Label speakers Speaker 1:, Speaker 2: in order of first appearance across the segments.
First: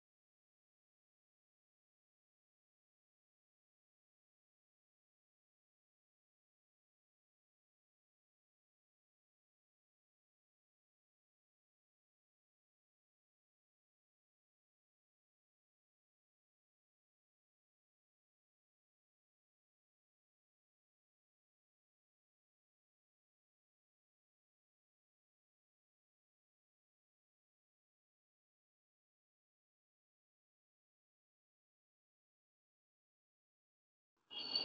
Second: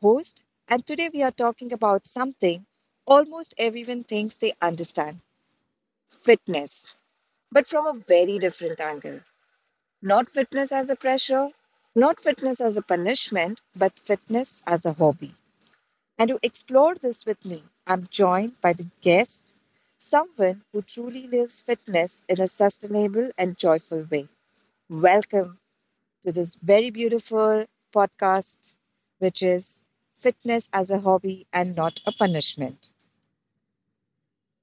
Speaker 1: host, and today we are talking about something almost everyone thinks they understand fitness, but from a very different angle. Not fitness as a pressure, not fitness as a punishment, but fitness as a hobby. And to explore this with me, I'm joined by the guest, someone who truly lives fitness in a sustainable and joyful way. Welcome, to this very beautiful podcast, which is Fitness as a Hobby and Not a Punishment.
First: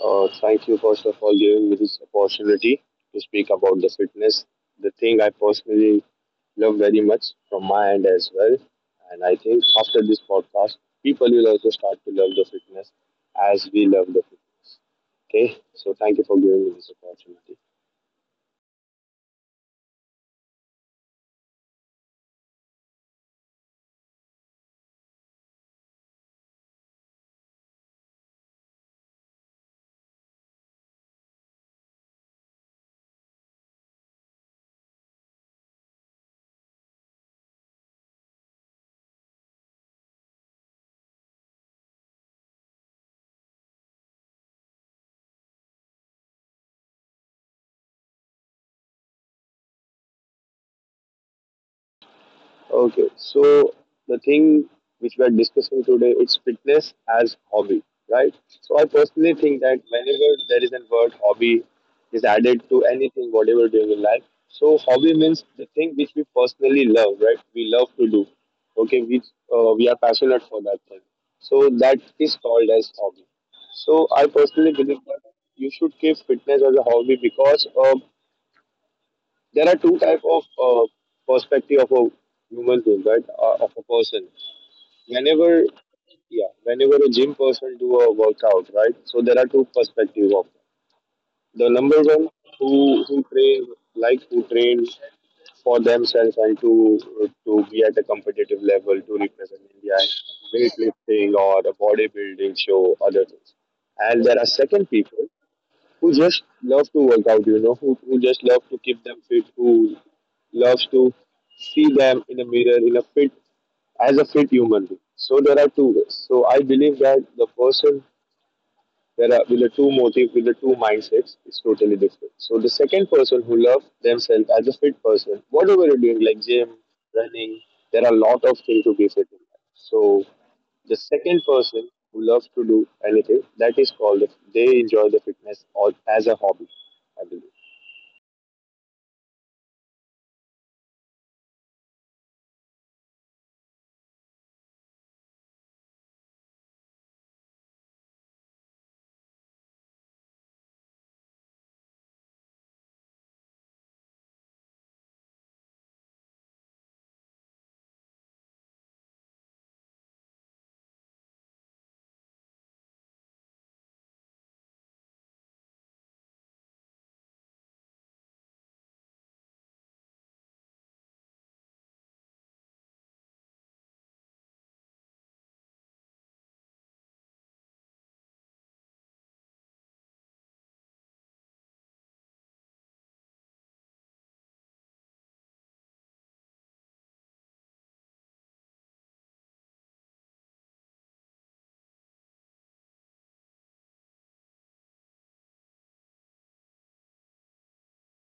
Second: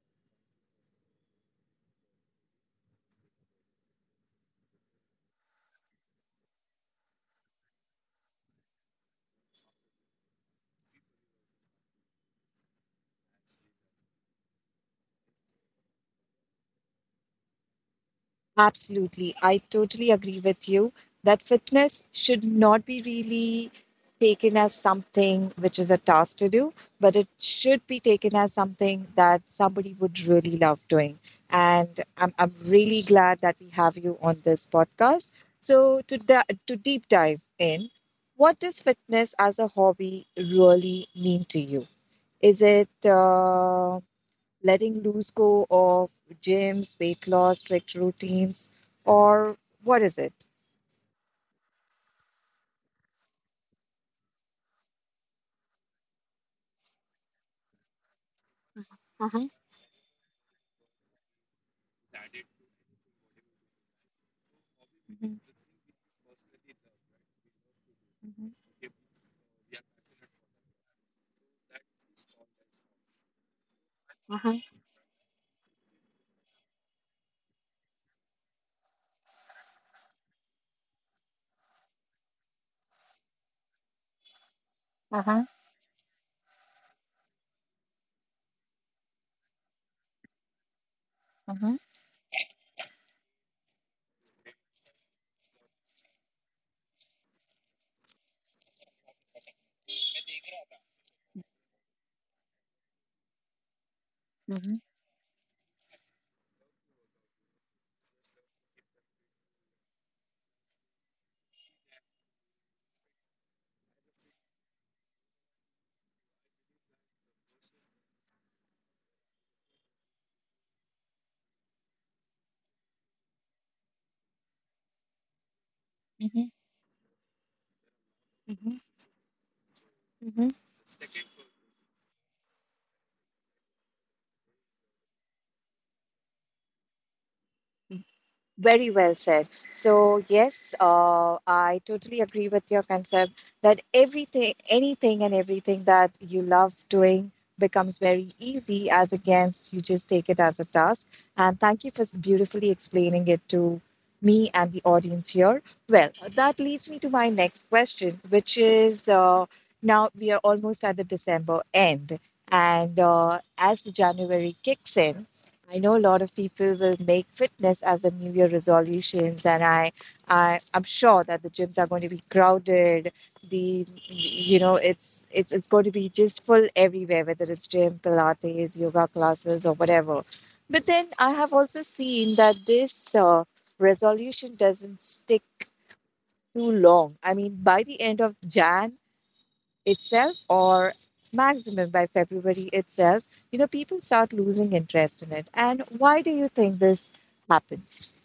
Speaker 2: Thank you, first of all, giving me this opportunity to speak about the fitness, the thing I personally love very much from my end as well. And I think after this podcast, people will also start to love the fitness as we love the fitness. Okay, so thank you for giving me this opportunity.
Speaker 1: Absolutely. I totally agree with you that fitness should not be really taken as something which is a task to do, but it should be taken as something that somebody would really love doing. And I'm really glad that we have you on this podcast. So, to deep dive in, what does fitness as a hobby really mean to you? Is it letting loose go of gyms, weight loss, strict routines, or what is it?
Speaker 2: Okay, so the thing which we are discussing today is fitness as hobby, right? So I personally think that whenever there is a word hobby is added to anything, whatever you're doing in life. So hobby means the thing which we personally love, right? We love to do. Okay, we are passionate for that thing. So that is called as hobby. So I
Speaker 1: Uh-huh.
Speaker 2: personally believe that you should keep fitness as a hobby because there are two type of perspective of a human being, right, of a person
Speaker 1: Uh-huh.
Speaker 2: whenever yeah whenever a gym person do a workout, right? So there are two perspective of the
Speaker 1: Uh-huh.
Speaker 2: number one, who train, like who train for themselves and to be at a competitive level to represent India in weightlifting or a bodybuilding show, other things. And there are
Speaker 1: Mm-hmm.
Speaker 2: second people who just love to work out, you know, who just love to keep them fit, who loves to see them in a mirror in a fit, as a fit human being. So there are two ways. So I believe that the person there are with the two motive, with the two mindsets is totally different. So the second person who loves themselves as a fit person, whatever you're doing,
Speaker 1: Mm-hmm.
Speaker 2: like gym, running, there are a lot of things to be fit in life. So
Speaker 1: Mm-hmm.
Speaker 2: the second person who loves to do anything, that is called the, they enjoy the fitness or as a hobby, I believe.
Speaker 1: Very well said. So yes, I totally agree with your concept that everything, anything and everything that you love doing becomes very easy as against you just take it as a task. And thank you for beautifully explaining it to me and the audience here. Well, that leads me to my next question, which is now we are almost at the December end. And as the January kicks in, I know a lot of people will make fitness as a New Year resolutions, and I I'm sure that the gyms are going to be crowded. The you know It's it's going to be just full everywhere, whether it's gym, Pilates, yoga classes, or whatever. But then I have also seen that this resolution doesn't stick too long. I mean, by the end of Jan, itself or maximum by February itself, people start losing interest in it. And why do you think this happens?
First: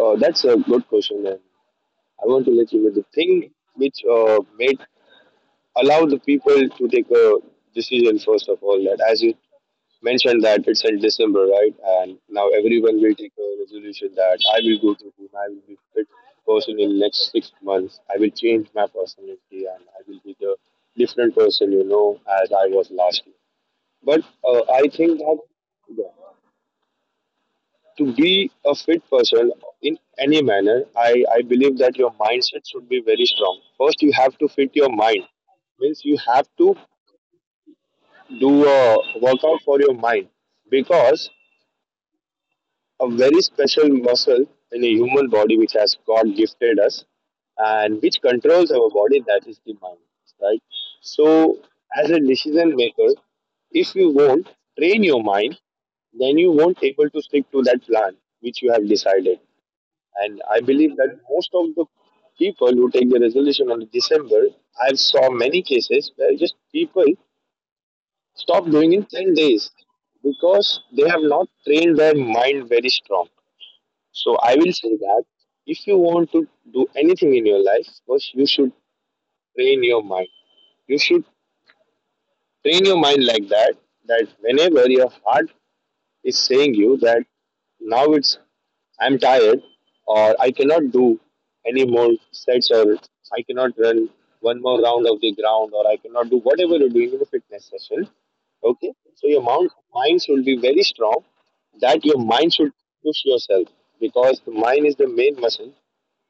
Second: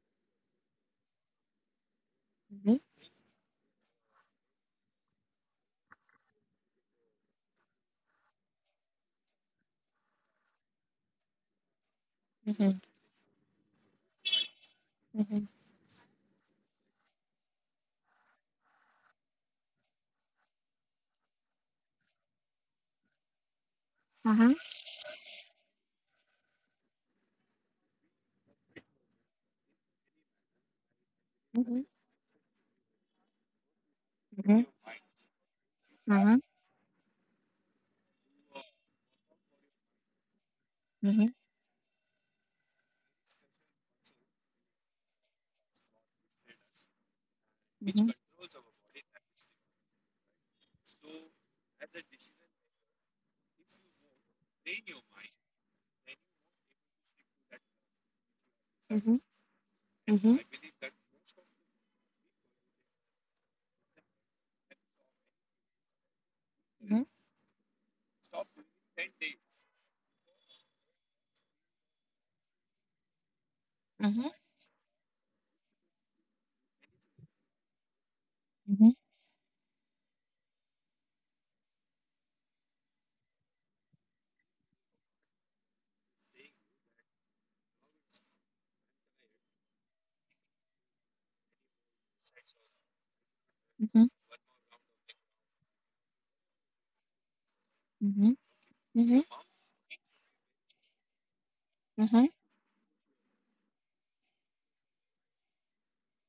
Speaker 2: That's a good question, and I want to let
Speaker 1: Mhm,
Speaker 2: you with the thing which made allow the people to take a decision, first of all, that as you mentioned that it's in December, right? And now
Speaker 1: mhm,
Speaker 2: everyone will take a resolution that I will go to gym, I
Speaker 1: mhm,
Speaker 2: will be fit person in next 6 months. I will change my personality and I will be the different person, you know, as I was last year. But
Speaker 1: mhm,
Speaker 2: I think that, yeah, to be a fit person in any manner, I
Speaker 1: mhm,
Speaker 2: believe that your mindset should be very strong. First, you have to
Speaker 1: mhm,
Speaker 2: fit your mind. Means you
Speaker 1: mhm,
Speaker 2: have to do a workout for your mind,
Speaker 1: mhm,
Speaker 2: because a very special muscle in a human body which has God gifted us and
Speaker 1: mhm,
Speaker 2: which controls our body, that is the mind, right? So, as a decision maker, if you won't train your mind, then you won't able to stick to that plan which you have
Speaker 1: mhm, mhm,
Speaker 2: decided.
Speaker 1: mhm, mhm,
Speaker 2: And I believe that most of the people who take the resolution on December, I saw many cases where just people stop doing in 10 days, because they have not trained their mind very strong.
Speaker 1: mhm,
Speaker 2: So I will say that if you want to do anything in your life, first you should train your mind. You should train your mind like that, that whenever your heart is saying you that now it's I'm tired, or I cannot do any more sets, or I cannot
Speaker 1: mhm,
Speaker 2: run one more round of the ground, or I cannot do whatever you're doing in a fitness session.
Speaker 1: mhm,
Speaker 2: Okay.
Speaker 1: mhm,
Speaker 2: So your mind should be very strong, that your
Speaker 1: mhm,
Speaker 2: mind should push yourself, because the mind is the main muscle,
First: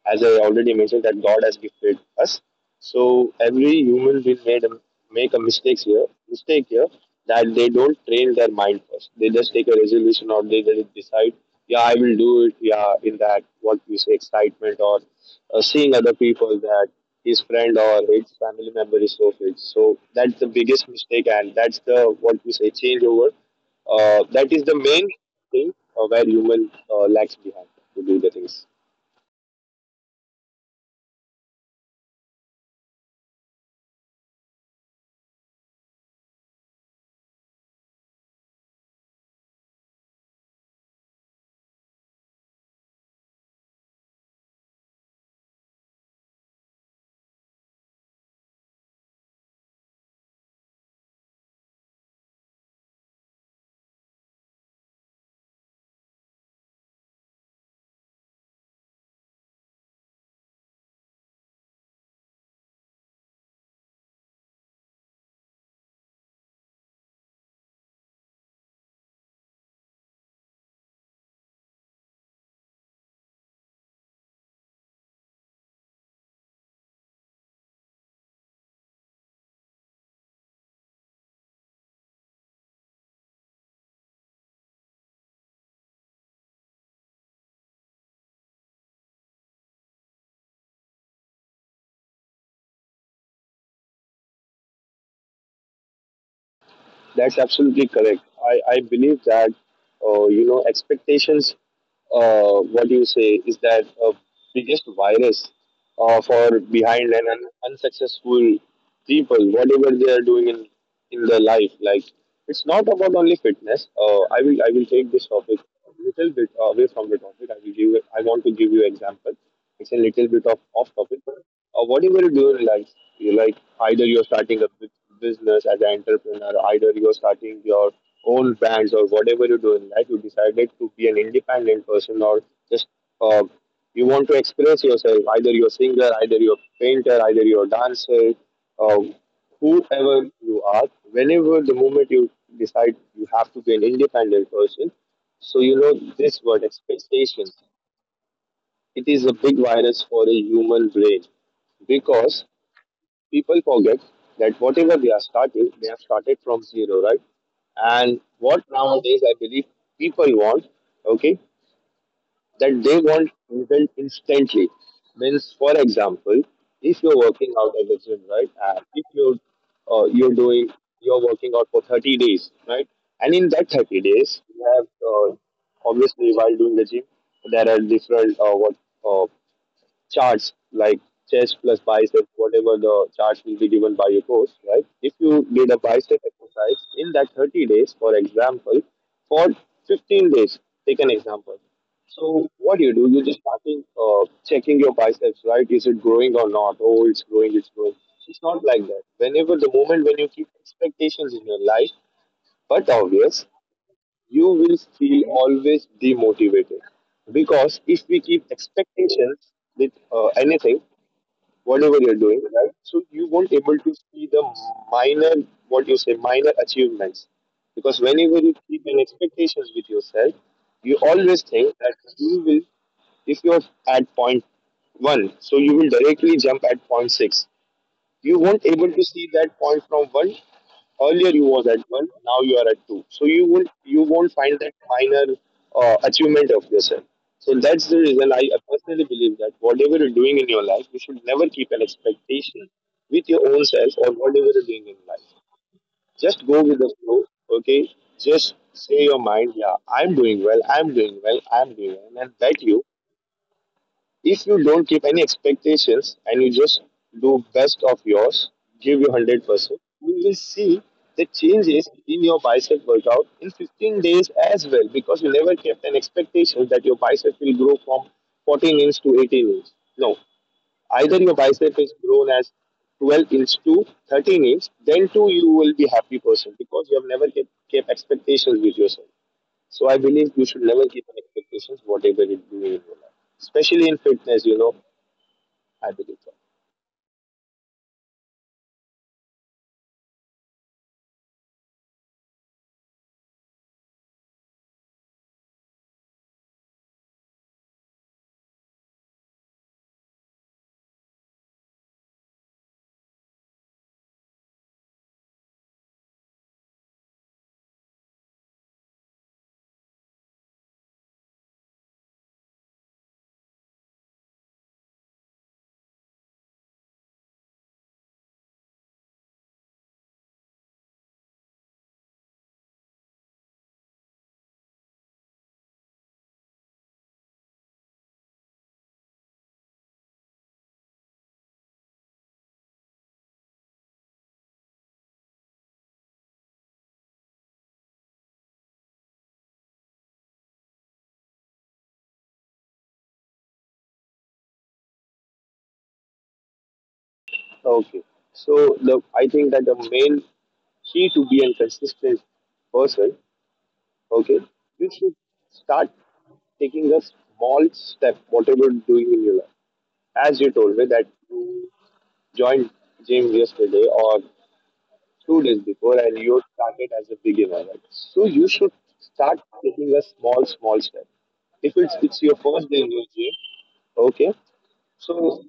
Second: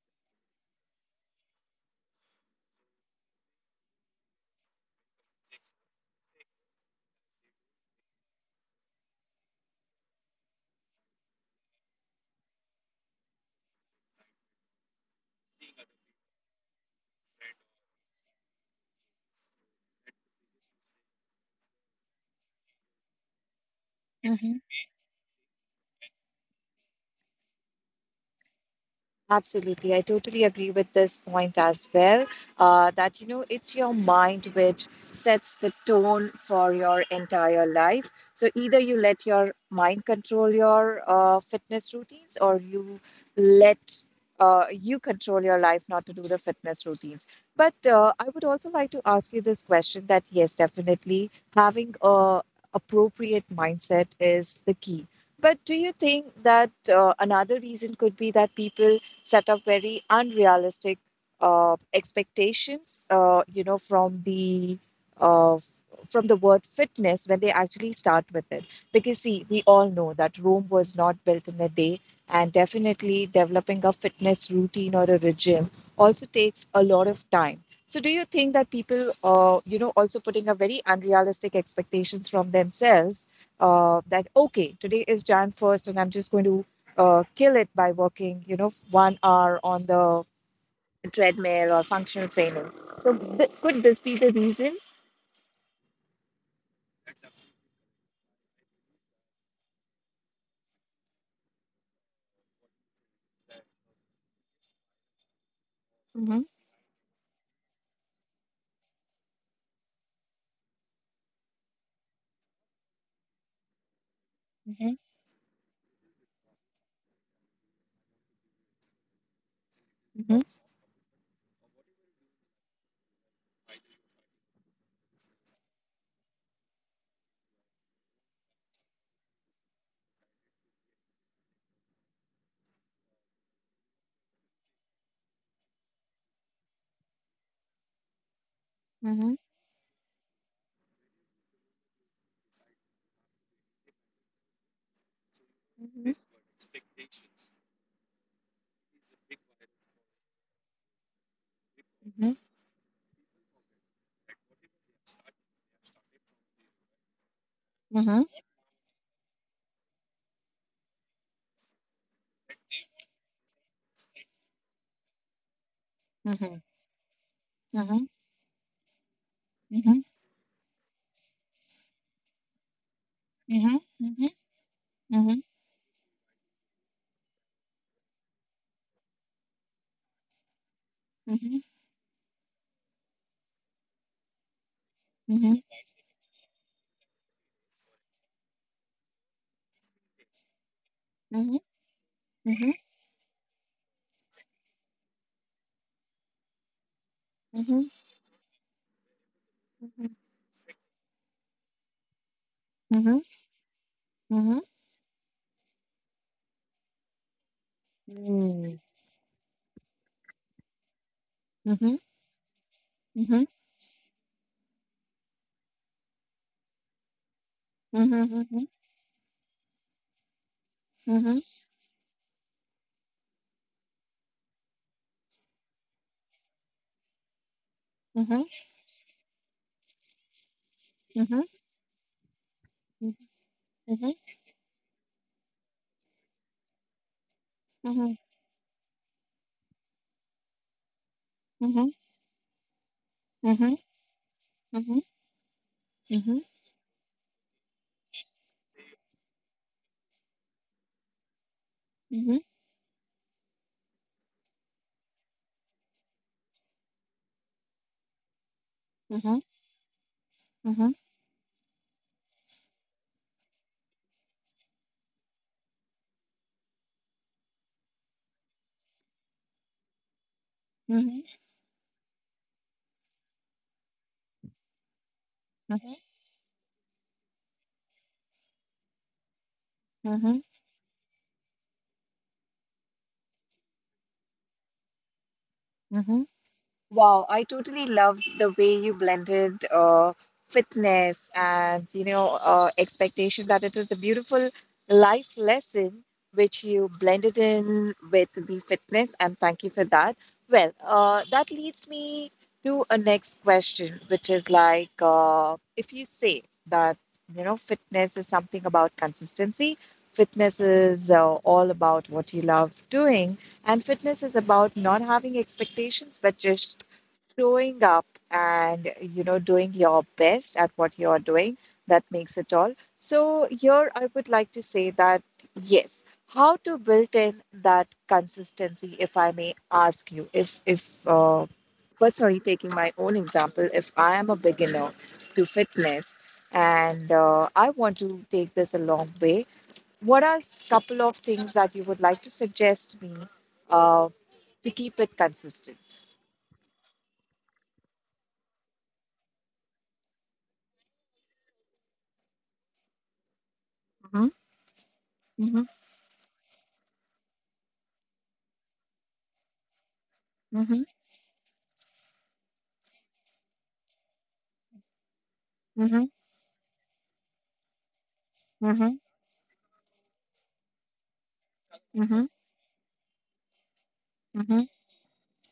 Speaker 2: as I already mentioned, that God has gifted us. So every human will make a mistakes here, mistake here, that they don't train their mind first. They just take a resolution or they just decide, yeah, I will do it. Yeah, in that, what we say, excitement, or seeing other people that his friend or his family member is so fit. So that's the biggest mistake, and that's the what we say changeover. That is
Speaker 1: mhm.
Speaker 2: the main thing where human lags behind to do the things.
Speaker 1: Absolutely. I totally agree with this point as well. That, it's your mind which sets the tone for your entire life. So either you let your mind control your fitness routines or you let you control your life not to do the fitness routines. But I would also like to ask you this question that, yes, definitely having a appropriate mindset is the key. But do you think that another reason could be that people set up very unrealistic expectations, from the uh, f- from the word fitness when they actually start with it. Because see, we all know that Rome was not built in a day, and definitely developing a fitness routine or a regime also takes a lot of time. So, do you think that people, also putting a very unrealistic expectations from themselves that okay, today is Jan 1st, and I'm just going to kill it by working, 1 hour on the treadmill or functional trainer. So could this be the reason?
Speaker 2: That's absolutely correct. I believe that, you know, expectations, what you say is that biggest virus
Speaker 1: Mm-hmm.
Speaker 2: for behind and unsuccessful people, whatever they are doing in their life. Like, it's not about only fitness. I will
Speaker 1: Mm-hmm.
Speaker 2: take this topic a little bit away from the topic. I want to give you example. It's a little
Speaker 1: Mm-hmm.
Speaker 2: bit of off topic, but whatever you do in life, you like either you're starting a business as an entrepreneur, either you're starting your own brands, or whatever you do in life, you decided to be an independent person, or just uh, you want to express yourself. Either you're a singer, either you're a painter, either you're a dancer. Uh,
Speaker 1: Mm-hmm.
Speaker 2: whoever you are, whenever the moment you decide you have to be an independent person, so you know
Speaker 1: Mm-hmm.
Speaker 2: this word expectations, it is a big virus for a human brain, because people forget that whatever they are starting, they have started from zero, right? And
Speaker 1: Mm-hmm.
Speaker 2: what nowadays I believe people want, okay, that they want result instantly. Means, for example,
Speaker 1: Mm-hmm.
Speaker 2: if you're working out at the
Speaker 1: Mm-hmm.
Speaker 2: gym, right, and if you're
Speaker 1: Mm-hmm.
Speaker 2: you're doing you're working out for 30 days, right, and in that
Speaker 1: Mm-hmm. Mm-hmm.
Speaker 2: 30 days, you have
Speaker 1: Mm-hmm.
Speaker 2: obviously while doing the gym, there are different what uh, charts like
Speaker 1: Mm-hmm.
Speaker 2: chest plus bicep, whatever the charts will be given by your coach, right? If you
Speaker 1: Mm-hmm.
Speaker 2: did a bicep exercise in that 30 days, for example, for 15 days, take an
Speaker 1: Mm-hmm.
Speaker 2: example. So what you do, you just starting checking your biceps, right? Is it growing or not? Oh, it's growing, it's
Speaker 1: Mm-hmm.
Speaker 2: growing. It's not like that. Whenever the moment when you keep expectations in your life, but
Speaker 1: Mm-hmm.
Speaker 2: obvious, you
Speaker 1: Mm-hmm.
Speaker 2: will feel always demotivated, because if we keep
Speaker 1: Mm.
Speaker 2: expectations with anything,
Speaker 1: Mhm,
Speaker 2: whatever you're doing, right? So
Speaker 1: mhm,
Speaker 2: you
Speaker 1: mhm,
Speaker 2: won't able to see the minor, what you say, minor achievements. Because
Speaker 1: mhm,
Speaker 2: whenever you
Speaker 1: mhm,
Speaker 2: keep an expectations with yourself, you
Speaker 1: mhm,
Speaker 2: always think that you will, if you're at point one, so you will directly jump at point six.
Speaker 1: mhm,
Speaker 2: You
Speaker 1: mhm,
Speaker 2: won't able to see that point from one,
Speaker 1: mhm,
Speaker 2: earlier
Speaker 1: mhm,
Speaker 2: you was at one, now you are at two, so you
Speaker 1: mhm, mhm,
Speaker 2: won't find that minor achievement of yourself. So that's
Speaker 1: mhm,
Speaker 2: the
Speaker 1: mhm,
Speaker 2: reason I personally believe that whatever you're doing in your life, you should never keep an expectation with your own self. Or whatever you're doing in life, just go with the flow, okay? Just say your mind, yeah, I'm doing well, I'm doing well, I'm doing well. And I bet you, if you don't keep any expectations and you just do best of yours, give your 100%, you will
Speaker 1: mhm,
Speaker 2: see
Speaker 1: mhm,
Speaker 2: the changes in your bicep workout in 15 days as well, because you never kept an expectation that your bicep will grow from 14 inch to 18 inch. No,
Speaker 1: mhm, mhm,
Speaker 2: either your bicep is grown as 12 inch to 13 inch, then too you
Speaker 1: mhm.
Speaker 2: will be happy person, because you have never kept expectations with yourself. So I
Speaker 1: Mm-hmm.
Speaker 2: believe you should never keep an expectations whatever you do in your life, especially in fitness. You know, I
Speaker 1: Mm-hmm.
Speaker 2: believe so.
Speaker 1: Wow, I totally loved the way you blended fitness and expectation that it was a beautiful life lesson which you blended in with the fitness, and thank you for that. Well, that leads me to a next question, which is like if you say that you know fitness is something about consistency, fitness is all about what you love doing. And fitness is about not having expectations, but just showing up and you know doing your best at what you are doing, that makes it all. So here I would like to say that, yes, how to build in that consistency, if I may ask you, if personally taking my own example, if I am a beginner to fitness and I want to take this a long way, what are couple of things that you would like to suggest me uh, to keep it consistent?
Speaker 2: Okay. So the I think that the main key to be a consistent person,
Speaker 1: Mm-hmm,
Speaker 2: okay, you should
Speaker 1: mm-hmm,
Speaker 2: start taking a small step, whatever you're doing in your life. As you told
Speaker 1: mm-hmm,
Speaker 2: me that you joined gym yesterday or 2 days before and you started as a beginner, right? So you
Speaker 1: mm-hmm,
Speaker 2: should
Speaker 1: mm-hmm,
Speaker 2: start taking a small, small step. If
Speaker 1: mm-hmm,
Speaker 2: it's your first day in your gym, okay.
Speaker 1: mm-hmm,
Speaker 2: So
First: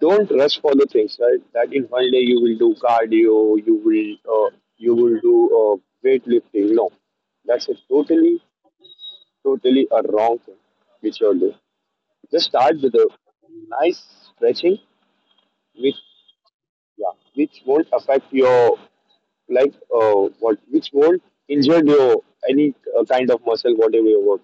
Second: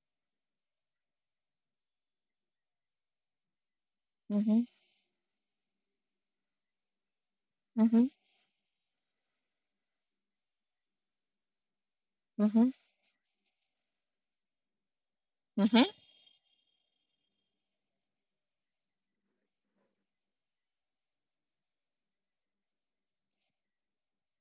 Speaker 2: don't rush for the things, right, that in one day you will do cardio, you will uh,
Speaker 1: mm-hmm,
Speaker 2: you will do weightlifting, no, that's a
Speaker 1: mm-hmm,
Speaker 2: totally a wrong thing which you're doing. Just
Speaker 1: mm-hmm,
Speaker 2: start with a nice stretching
Speaker 1: mm-hmm,
Speaker 2: which, yeah which won't affect your, like what which won't injure your any kind of muscle whatever you work.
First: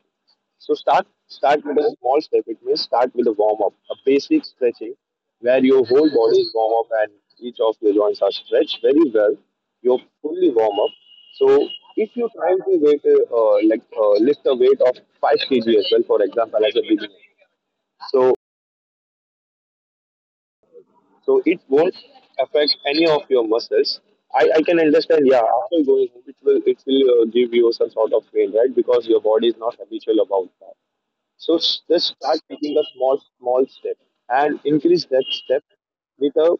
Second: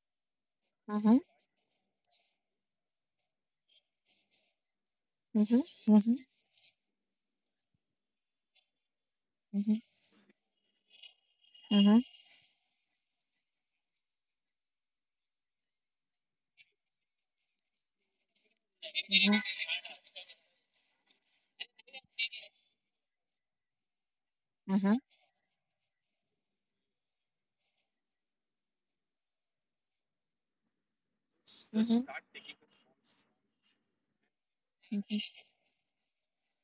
Speaker 2: So
Speaker 1: mm-hmm,
Speaker 2: start with a small step. It means start with a warm up, a basic stretching
Speaker 1: mm-hmm, mm-hmm,
Speaker 2: where your whole body is warm up and each of your joints are stretched very well.
Speaker 1: mm-hmm,
Speaker 2: You're fully warm up. So
Speaker 1: mm-hmm,
Speaker 2: if you're trying to weight, like lift a weight of 5 kg as well, for example, as a beginner, so
Speaker 1: mm-hmm,
Speaker 2: so it won't affect any of your muscles. I can
Speaker 1: mm-hmm,
Speaker 2: understand, yeah, after going home, it will give you some sort of pain, right? Because your body is not habitual about that. So
Speaker 1: mm-hmm.
Speaker 2: just start taking a small, small step and increase that step with a,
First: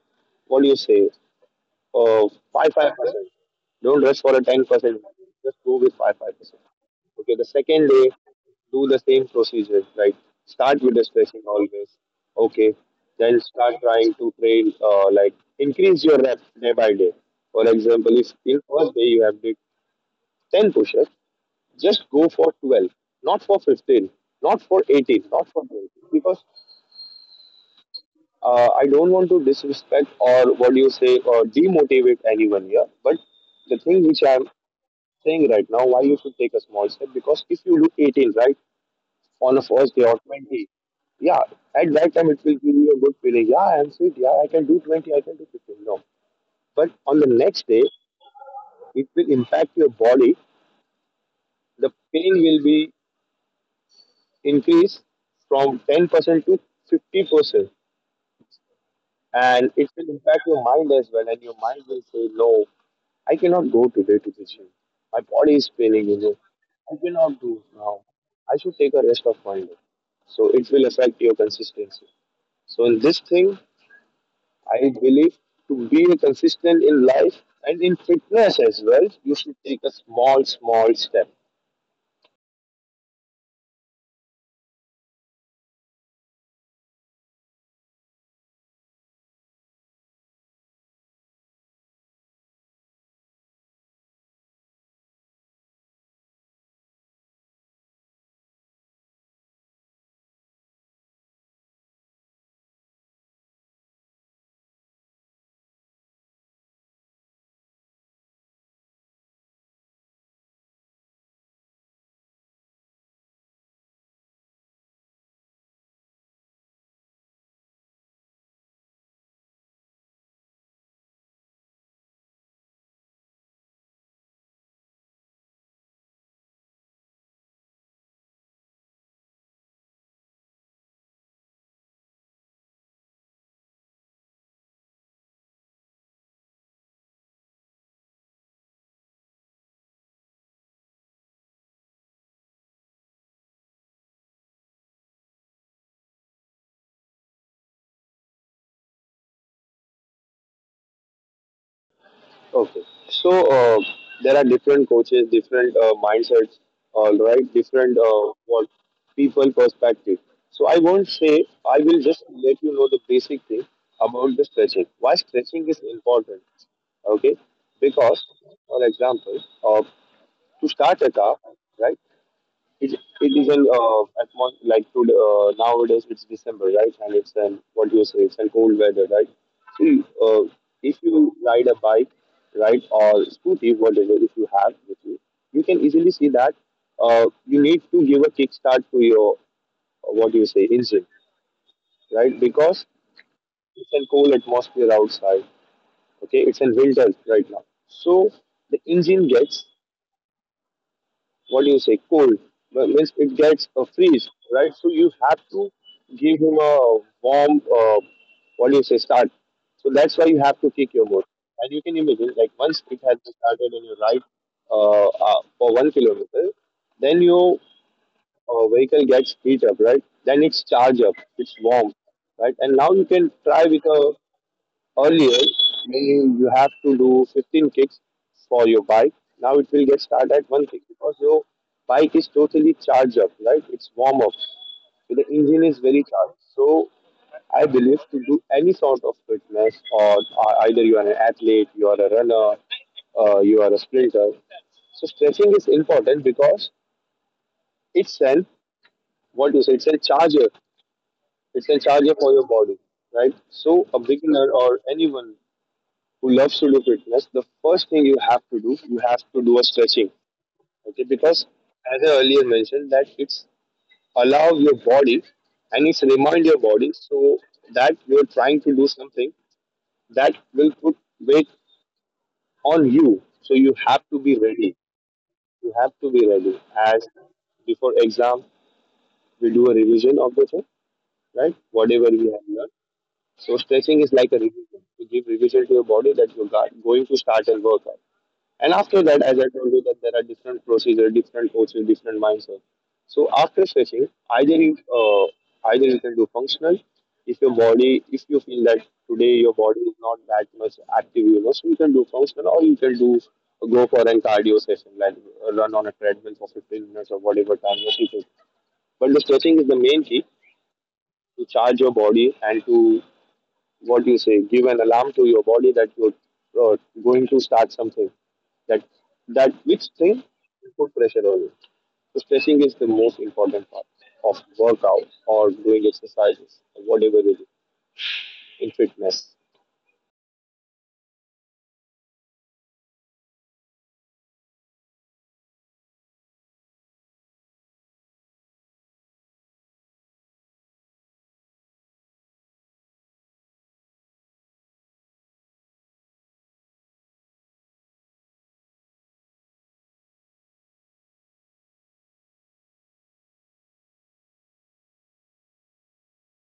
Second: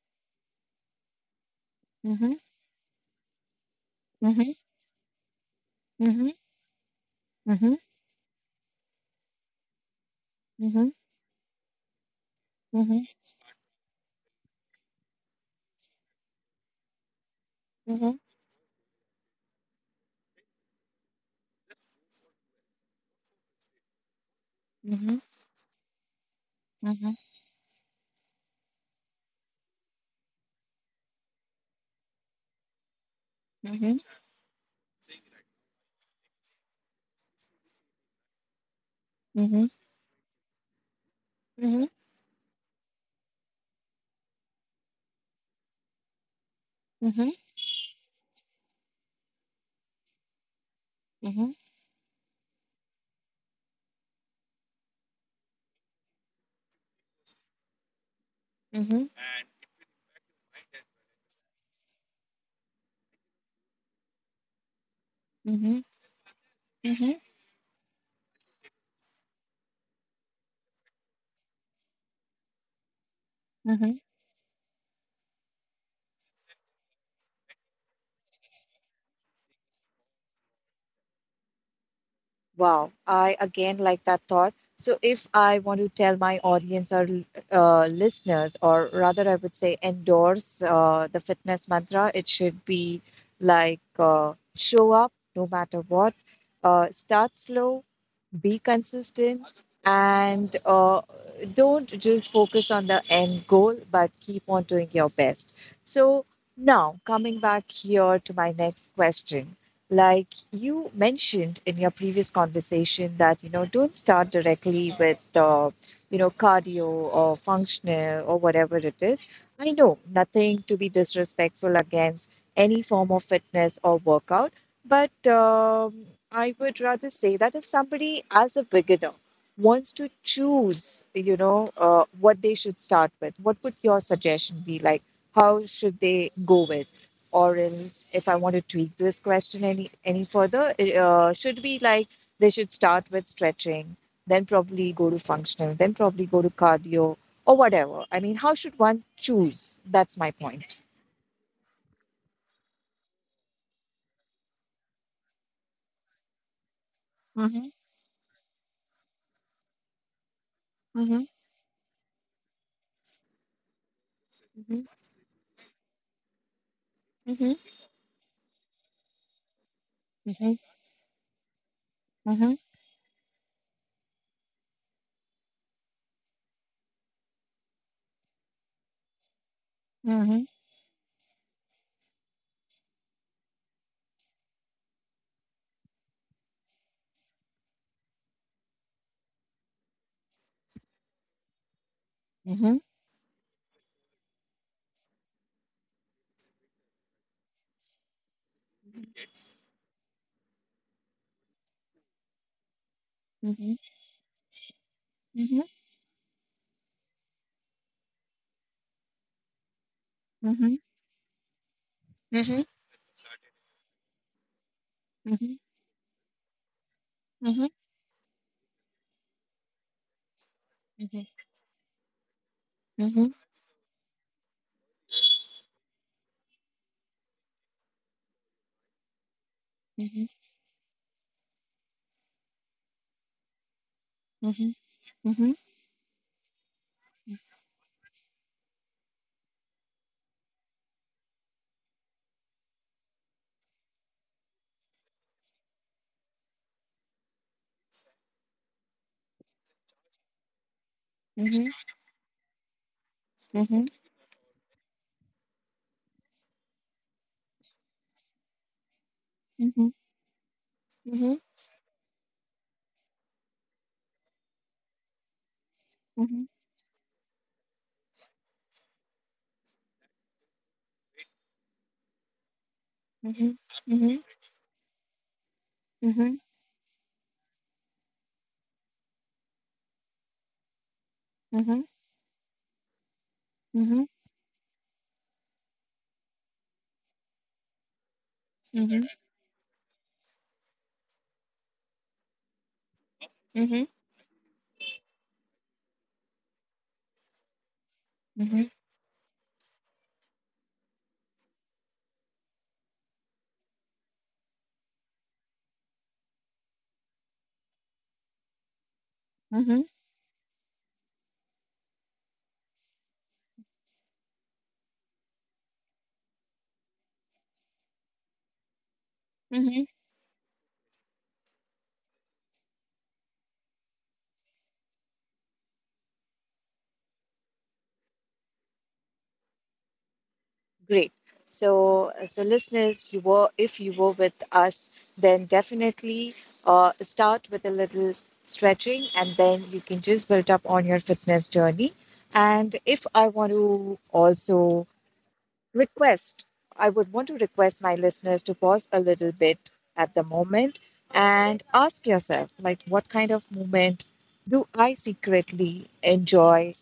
Speaker 2: what do you say,
Speaker 1: Mhm,
Speaker 2: 5 5%. Don't rush for a
Speaker 1: mhm,
Speaker 2: 10%. Just go with 5
Speaker 1: mhm,
Speaker 2: 5%. Okay, the
Speaker 1: mhm,
Speaker 2: second day, do the same procedure. Like start
Speaker 1: mhm,
Speaker 2: with the stretching always. Okay,
Speaker 1: mhm, mhm,
Speaker 2: then start trying to train. Like increase your rep day by day. For example,
Speaker 1: mhm,
Speaker 2: if in first day you have did ten push-ups, just go for 12, not for 15, not for
Speaker 1: mhm,
Speaker 2: 18, not for 20. Because
Speaker 1: mhm,
Speaker 2: I don't want to disrespect or what do you say or demotivate anyone here, but the
Speaker 1: mhm,
Speaker 2: thing which I'm saying right now, why you should take a small step, because if you do 18, right, on the
Speaker 1: mhm,
Speaker 2: first day or 20, yeah,
Speaker 1: mhm,
Speaker 2: at that time it will give you a good feeling. Yeah, I'm sweet, yeah, I can do 20, I can do 15. No, but on
Speaker 1: mhm,
Speaker 2: the next day it will impact your body. The pain will be increase from 10% to 50%.
Speaker 1: mhm,
Speaker 2: And it will impact your mind as well. And your mind will say, no, I cannot go today
Speaker 1: mhm,
Speaker 2: to the gym. My body
Speaker 1: mhm,
Speaker 2: is failing, I cannot do now. I should take a rest of one day. So it will affect your consistency.
Speaker 1: mhm.
Speaker 2: So in this thing, I believe, to be consistent in life and in fitness as well, you should take a small, small step.
Speaker 1: Wow, I again like that thought. So, if I want to tell my audience or listeners, or rather, I would say endorse the fitness mantra, it should be like show up no matter what, start slow, be consistent, and don't just focus on the end goal but keep on doing your best. So now coming back here to my next question, like you mentioned in your previous conversation that you know don't start directly with cardio or functional or whatever it is. I know nothing to be disrespectful against any form of fitness or workout, but I would rather say that if somebody, as a beginner, wants to choose, what they should start with, what would your suggestion be? Like, how should they go with? Or else, if I want to tweak this question any further, it should be like they should start with stretching, then probably go to functional, then probably go to cardio or whatever. I mean, how should one choose? That's my point.
Speaker 2: Okay. So uh, there are different coaches, different mindsets,
Speaker 1: Mm-hmm.
Speaker 2: all right, different what people perspective.
Speaker 1: Mm-hmm.
Speaker 2: So I won't say. I will just let you know the basic thing
Speaker 1: Mm-hmm.
Speaker 2: about the stretching. Why stretching is important?
Speaker 1: Mm-hmm.
Speaker 2: Okay, because, for example, uh, to start a car, right?
Speaker 1: Mm-hmm.
Speaker 2: It, it is an atmos- like to, nowadays it's December, right? And it's an what do you say? It's an cold weather, right? See,
Speaker 1: mm-hmm,
Speaker 2: if you ride a bike, right, or scooty, whatever, if you have with you, you can easily see that you need to give a kickstart to your what do you say, engine, right?
Speaker 1: Mhm,
Speaker 2: Because it's a cold atmosphere outside. Okay, it's in winter right now, so the engine gets, what do you say, cold. But means it
Speaker 1: mhm,
Speaker 2: gets a freeze, right? So you
Speaker 1: mhm,
Speaker 2: have to give him a warm, what do you say, start. So that's why you
Speaker 1: mhm,
Speaker 2: have to kick your motor. And you can imagine,
Speaker 1: mhm,
Speaker 2: like, once it has been started and you ride
Speaker 1: mhm,
Speaker 2: for 1 kilometer, then
Speaker 1: mhm,
Speaker 2: your vehicle gets heat up, right? Then it's charged up,
Speaker 1: mhm,
Speaker 2: it's warm, right? And now
Speaker 1: mhm,
Speaker 2: you
Speaker 1: mhm,
Speaker 2: can try with a. Earlier, when you have to do 15 kicks for your bike, now it will get
Speaker 1: mhm,
Speaker 2: started at one kick, because your bike is totally charged up, right? It's warm up.
Speaker 1: mhm,
Speaker 2: So the
Speaker 1: mhm, mhm,
Speaker 2: engine is very charged. So I believe, to do any sort of fitness, or either you are an athlete, you are a runner, you are a sprinter. So stretching is important because, itself, what you say, it's a charger.
Speaker 1: mhm,
Speaker 2: It's
Speaker 1: mhm,
Speaker 2: a charger for your body, right?
Speaker 1: mhm,
Speaker 2: So
Speaker 1: mhm,
Speaker 2: a beginner or anyone who loves to do fitness, the first thing you have to do, you have to do a
Speaker 1: mhm,
Speaker 2: stretching. Okay,
Speaker 1: mhm, mhm,
Speaker 2: because, as I earlier mentioned, that it's allow your body and it's remind
Speaker 1: mhm,
Speaker 2: your body, so that you're trying to do something that will put weight on you. So
Speaker 1: mhm,
Speaker 2: you have to be ready. You have to be ready. As before exam, we do a revision of the thing, right?
Speaker 1: mhm,
Speaker 2: Whatever we have learned. So stretching is like a revision. You give revision to your body that you're going to start and work out. And after
Speaker 1: mhm,
Speaker 2: that, as I told you, that there are different procedures, different coaches, different mindset. So after stretching, either you can do functional. If your body, if you feel that today your body is not that much active, you know, so you can do functional, or you can do, go for an cardio session, like run on a treadmill for 15 minutes or whatever time you feel. But the
Speaker 1: mhm,
Speaker 2: stretching is the main key to charge your body and to, what do you say, give an alarm to your body that you're uh, going to start something. That
Speaker 1: mhm.
Speaker 2: that which thing put pressure on you. So stretching is the most important part of workout or doing exercises, or whatever it is, in fitness.
Speaker 1: Great. So, listeners, you were if you were with us, then definitely start with a little stretching, and then you can just build up on your fitness journey. And if I want to also request, I would want to request my listeners to pause a little bit at the moment and ask yourself, like, what kind of movement do I secretly enjoy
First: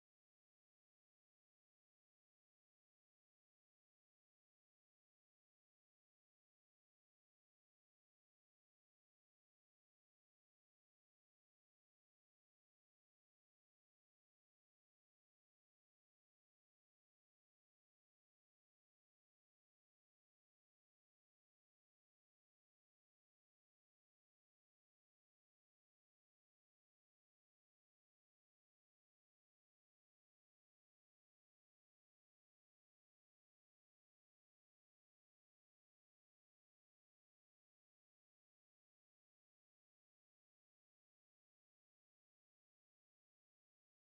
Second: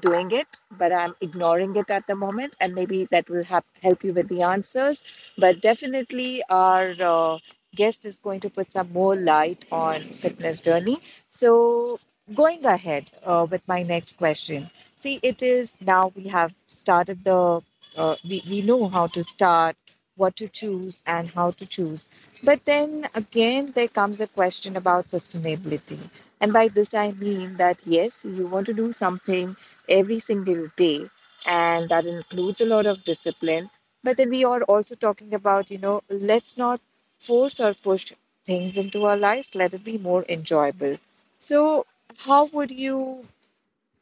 Speaker 1: doing it, but I'm ignoring it at the moment? And maybe that will hap help you with the answers. But definitely, our guest is going to put some more light on fitness journey. So, going ahead with my next question. See, it is now we have started the we know how to start, what to choose, and how to choose. But then again, there comes a question about sustainability. And by this, I mean that, yes, you want to do something every single day, and that includes a lot of discipline. But then we are also talking about, you know, let's not force or push things into our lives, let it be more enjoyable. So, how would you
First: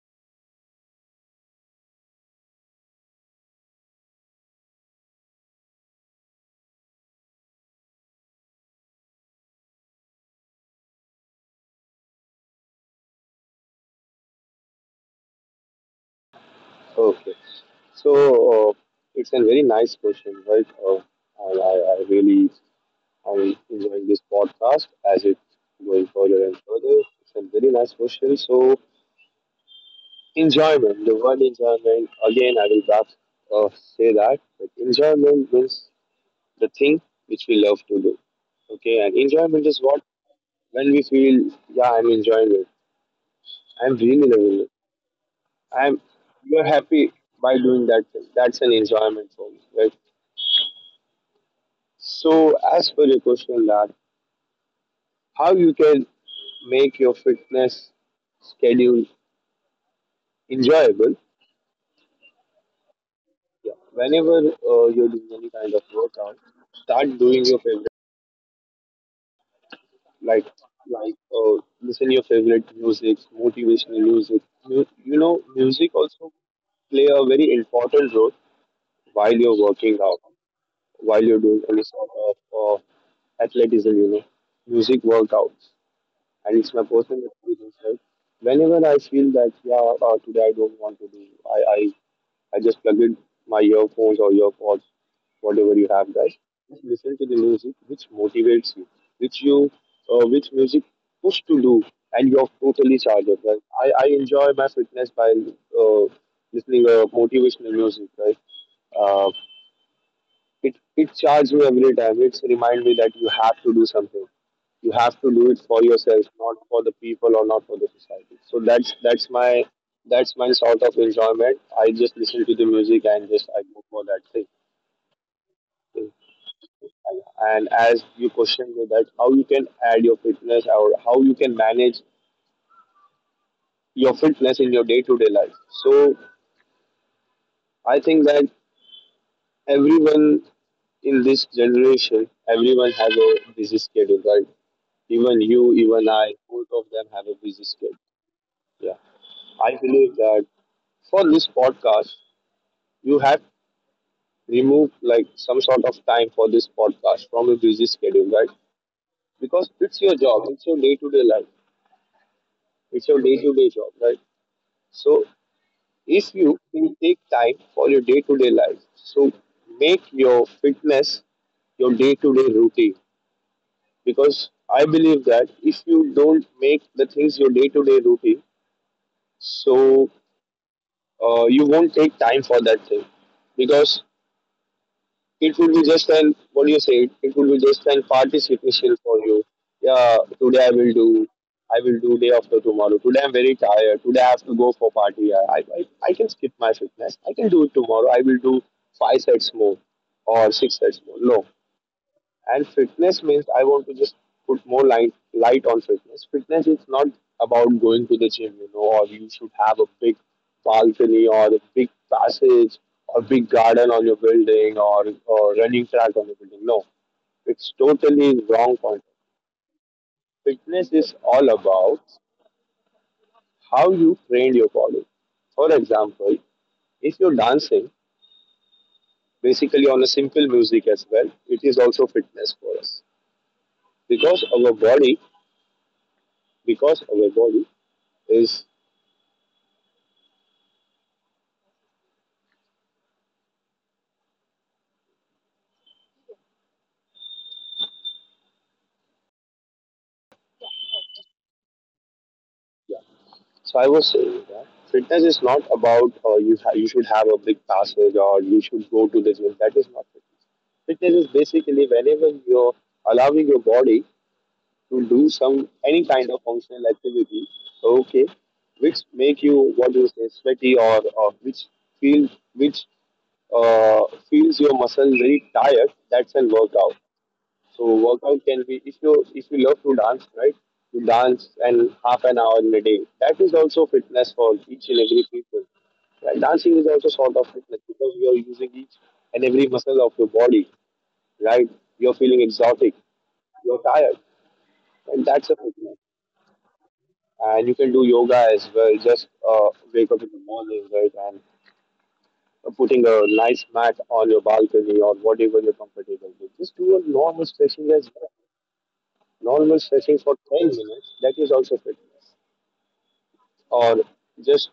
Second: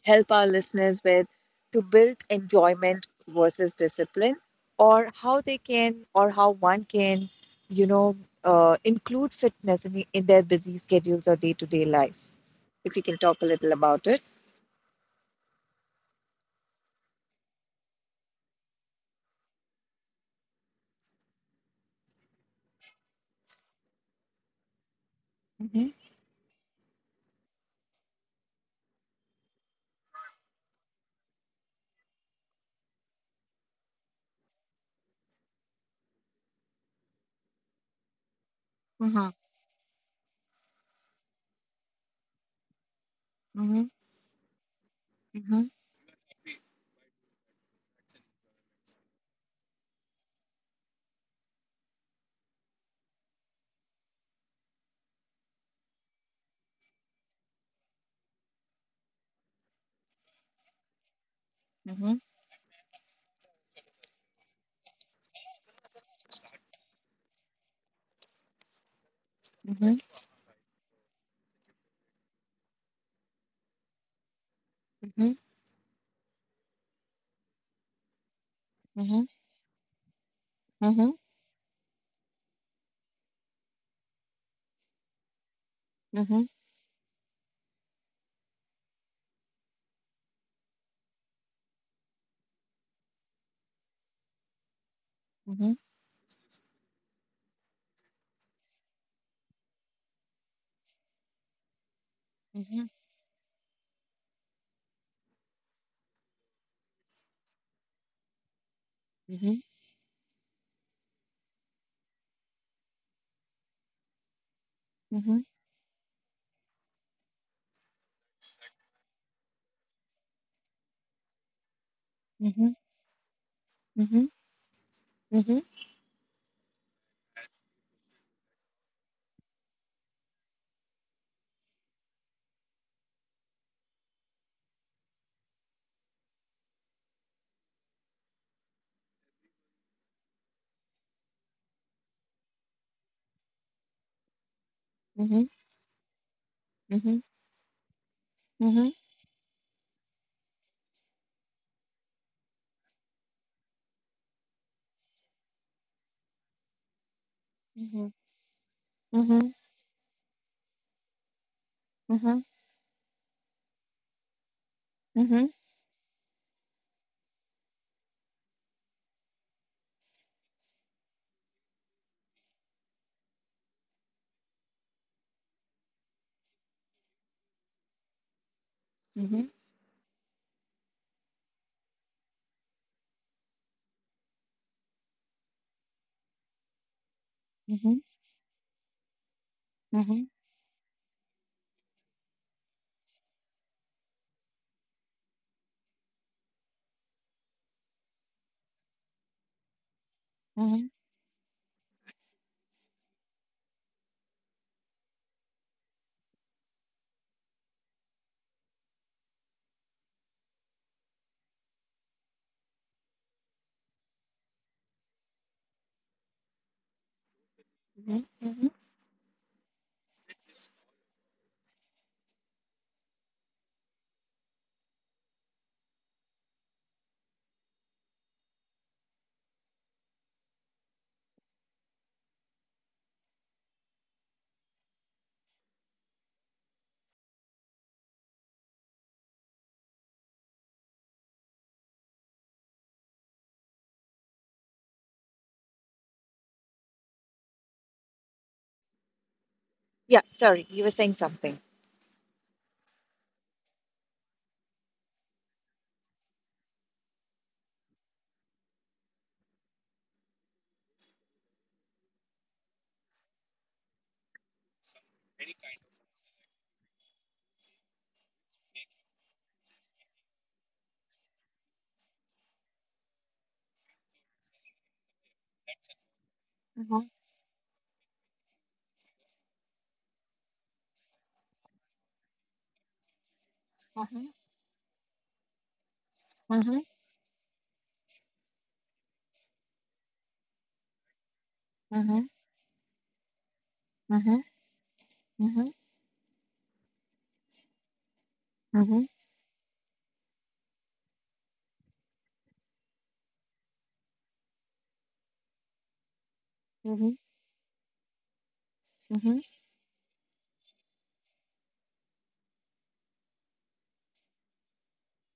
Speaker 1: help our listeners with to build enjoyment versus discipline, or how they can, or how one can you know include fitness in, in their busy schedules or day-to-day life, if you can talk a little about it?
Speaker 2: Okay, so uh, it's a very nice question, right? I, I, I really am enjoying this podcast as it's going further and further. It's a very nice question. So, enjoyment. The word enjoyment, again, I will back, uh, say that. But enjoyment means the thing which we love to do. Okay, and
Speaker 1: Mm-hmm.
Speaker 2: enjoyment is what? When we feel, yeah, I'm enjoying it. I'm
Speaker 1: Mm-hmm.
Speaker 2: really loving it.
Speaker 1: Mm-hmm.
Speaker 2: I'm You're happy by doing that thing. That's an enjoyment for me, right? So, as per your question, that how you can make your fitness schedule enjoyable. Yeah. Whenever you're doing any kind of workout, start doing your favorite.
Speaker 1: Mm-hmm.
Speaker 2: like like listen your favorite music, motivational music. You
Speaker 1: Mm-hmm.
Speaker 2: know,
Speaker 1: Mm-hmm.
Speaker 2: music also play a very important role while you're working out, while
Speaker 1: Mm-hmm.
Speaker 2: you're doing any sort of athleticism. You know, music workouts, and
Speaker 1: Mm-hmm.
Speaker 2: it's my personal experience. Right? Whenever I feel that, yeah, today I don't want to do, I just plug in my earphones or earpods, whatever you
Speaker 1: Mm-hmm. Mm-hmm.
Speaker 2: have, guys. Just listen to the music which motivates you, which music push to do, and you're totally
Speaker 1: Mm-hmm.
Speaker 2: charged up. Right? I enjoy my fitness by uh, listening motivational music, right? Uh, it charges me every time. It's remind me that you have to do something. You have to
Speaker 1: Mm-hmm. Mm-hmm.
Speaker 2: do it for yourself, not for the people or not for the society. So that's my sort of enjoyment. I just listen
Speaker 1: Mm-hmm.
Speaker 2: to the
Speaker 1: Mm-hmm.
Speaker 2: music and just I go for that
Speaker 1: Mm-hmm. Mm-hmm.
Speaker 2: thing. And as you questioned me that how you can add your fitness or how you can manage your fitness in your day to day life. So I think that everyone in this generation, everyone has a busy schedule, right? Even
Speaker 1: Mm-hmm.
Speaker 2: you, even I, both of them
Speaker 1: Mm-hmm.
Speaker 2: have
Speaker 1: Mm-hmm.
Speaker 2: a
Speaker 1: Mm-hmm.
Speaker 2: busy schedule. Yeah.
Speaker 1: Mm-hmm.
Speaker 2: I believe that, for this podcast, you have removed like some sort of time for this podcast from a busy schedule,
Speaker 1: Mm-hmm.
Speaker 2: right? Because
Speaker 1: Mm-hmm.
Speaker 2: it's your job, it's your day to day life, it's your day to day job, right? So
Speaker 1: Mm-hmm.
Speaker 2: if you can take time for your day to day life, so make your fitness your day to day routine, because I believe that if you don't make the things your day to day routine, so you won't take time for that thing, because it will be just an, what do you say, it will be
Speaker 1: Mm-hmm.
Speaker 2: just an participation for you. Yeah, today I will do, I will do day after tomorrow, today I'm very tired, today I have to go for party, I can skip my fitness, I can do it tomorrow, I will do five sets more or
Speaker 1: Mm-hmm.
Speaker 2: six sets more. No. And fitness means, I want to just put more light on fitness. Fitness is not about going to the gym, you know, or you should have a big balcony or a big passage or big garden on your building, or running track on your building. No, it's
Speaker 1: Mm-hmm.
Speaker 2: totally wrong concept. Fitness is all about how you train your body. For example, if you're dancing, basically on a simple music as well, it is also fitness for us, because our body, because our body is.
Speaker 1: Yeah, sorry, you were saying something.
Speaker 2: Yeah. So I was saying that fitness is not about you you should have a big passage or you should go to the gym. That is not fitness. Fitness is basically whenever you're allowing your body to do some any kind of functional activity, okay, which make you, what do you say, sweaty, or which feel, which uh, feels your muscle very tired. That's a workout.
Speaker 1: Mhm,
Speaker 2: So workout can be, if you, if you love to dance, right? You dance and half an hour in a day. That is also
Speaker 1: mhm,
Speaker 2: fitness for each and every people. Right? Dancing
Speaker 1: mhm,
Speaker 2: is also sort of fitness, because you are using each and every muscle of your body, right?
Speaker 1: mhm,
Speaker 2: You're feeling exotic,
Speaker 1: mhm,
Speaker 2: you're tired,
Speaker 1: mhm,
Speaker 2: and that's a fitness. And you
Speaker 1: mhm,
Speaker 2: can do yoga as well. Just wake up in the morning, right, and putting a nice mat on your balcony or whatever you're
Speaker 1: mhm,
Speaker 2: comfortable with. Just do a normal stretching as well,
Speaker 1: mhm,
Speaker 2: normal stretching for 10 minutes, that is also fitness. Or, just,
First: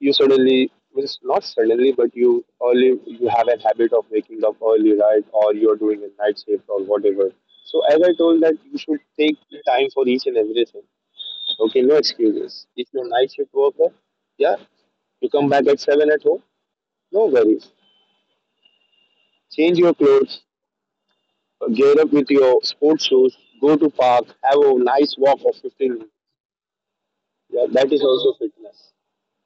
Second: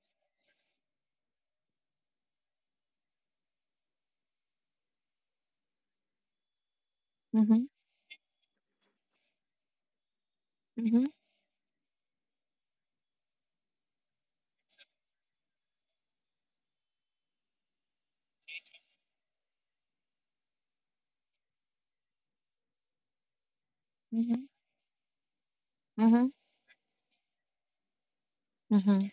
Speaker 2: you suddenly, well, not suddenly, but you early, you have a habit of waking up early, right? Or you're doing a night shift or whatever.
Speaker 1: mhm,
Speaker 2: So as I told that you should take the time for each and everything.
Speaker 1: mhm,
Speaker 2: Okay, no excuses. If you're a night shift worker, yeah, you come back at 7 at home, no worries. Change your clothes, gear up with your sports shoes, go to park, have a nice walk of 15 minutes.
Speaker 1: mhm, mhm,
Speaker 2: Yeah, that is also fitness,
Speaker 1: mhm,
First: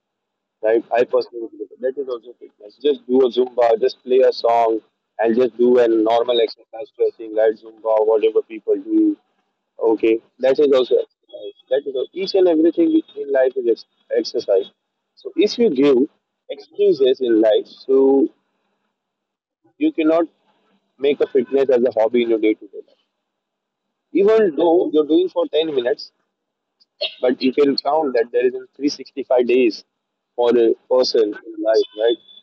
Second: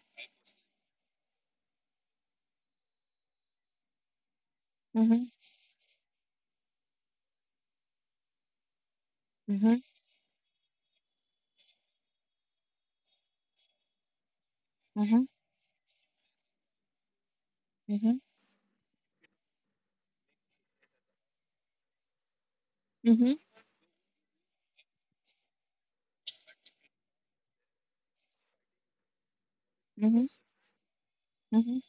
Speaker 2: right? I personally believe that is also fitness. Just do a Zumba, just play a song, and
Speaker 1: mhm,
Speaker 2: just do a normal exercise stretching, right? Zumba, whatever people do.
Speaker 1: mhm, mhm, mhm,
Speaker 2: Okay, that is also exercise. That is also, each and everything in life is ex- exercise. So
Speaker 1: mhm,
Speaker 2: if you give excuses in life, so
Speaker 1: mhm,
Speaker 2: you cannot make a fitness as a hobby in your day-to-day life.
Speaker 1: mhm, mhm, mhm, mhm, mhm, mhm,
Speaker 2: Even though you're doing for 10 minutes, but you can count that there is in 365 days for
Speaker 1: mhm,
Speaker 2: a
Speaker 1: mhm,
Speaker 2: person in life, right?
Speaker 1: mhm,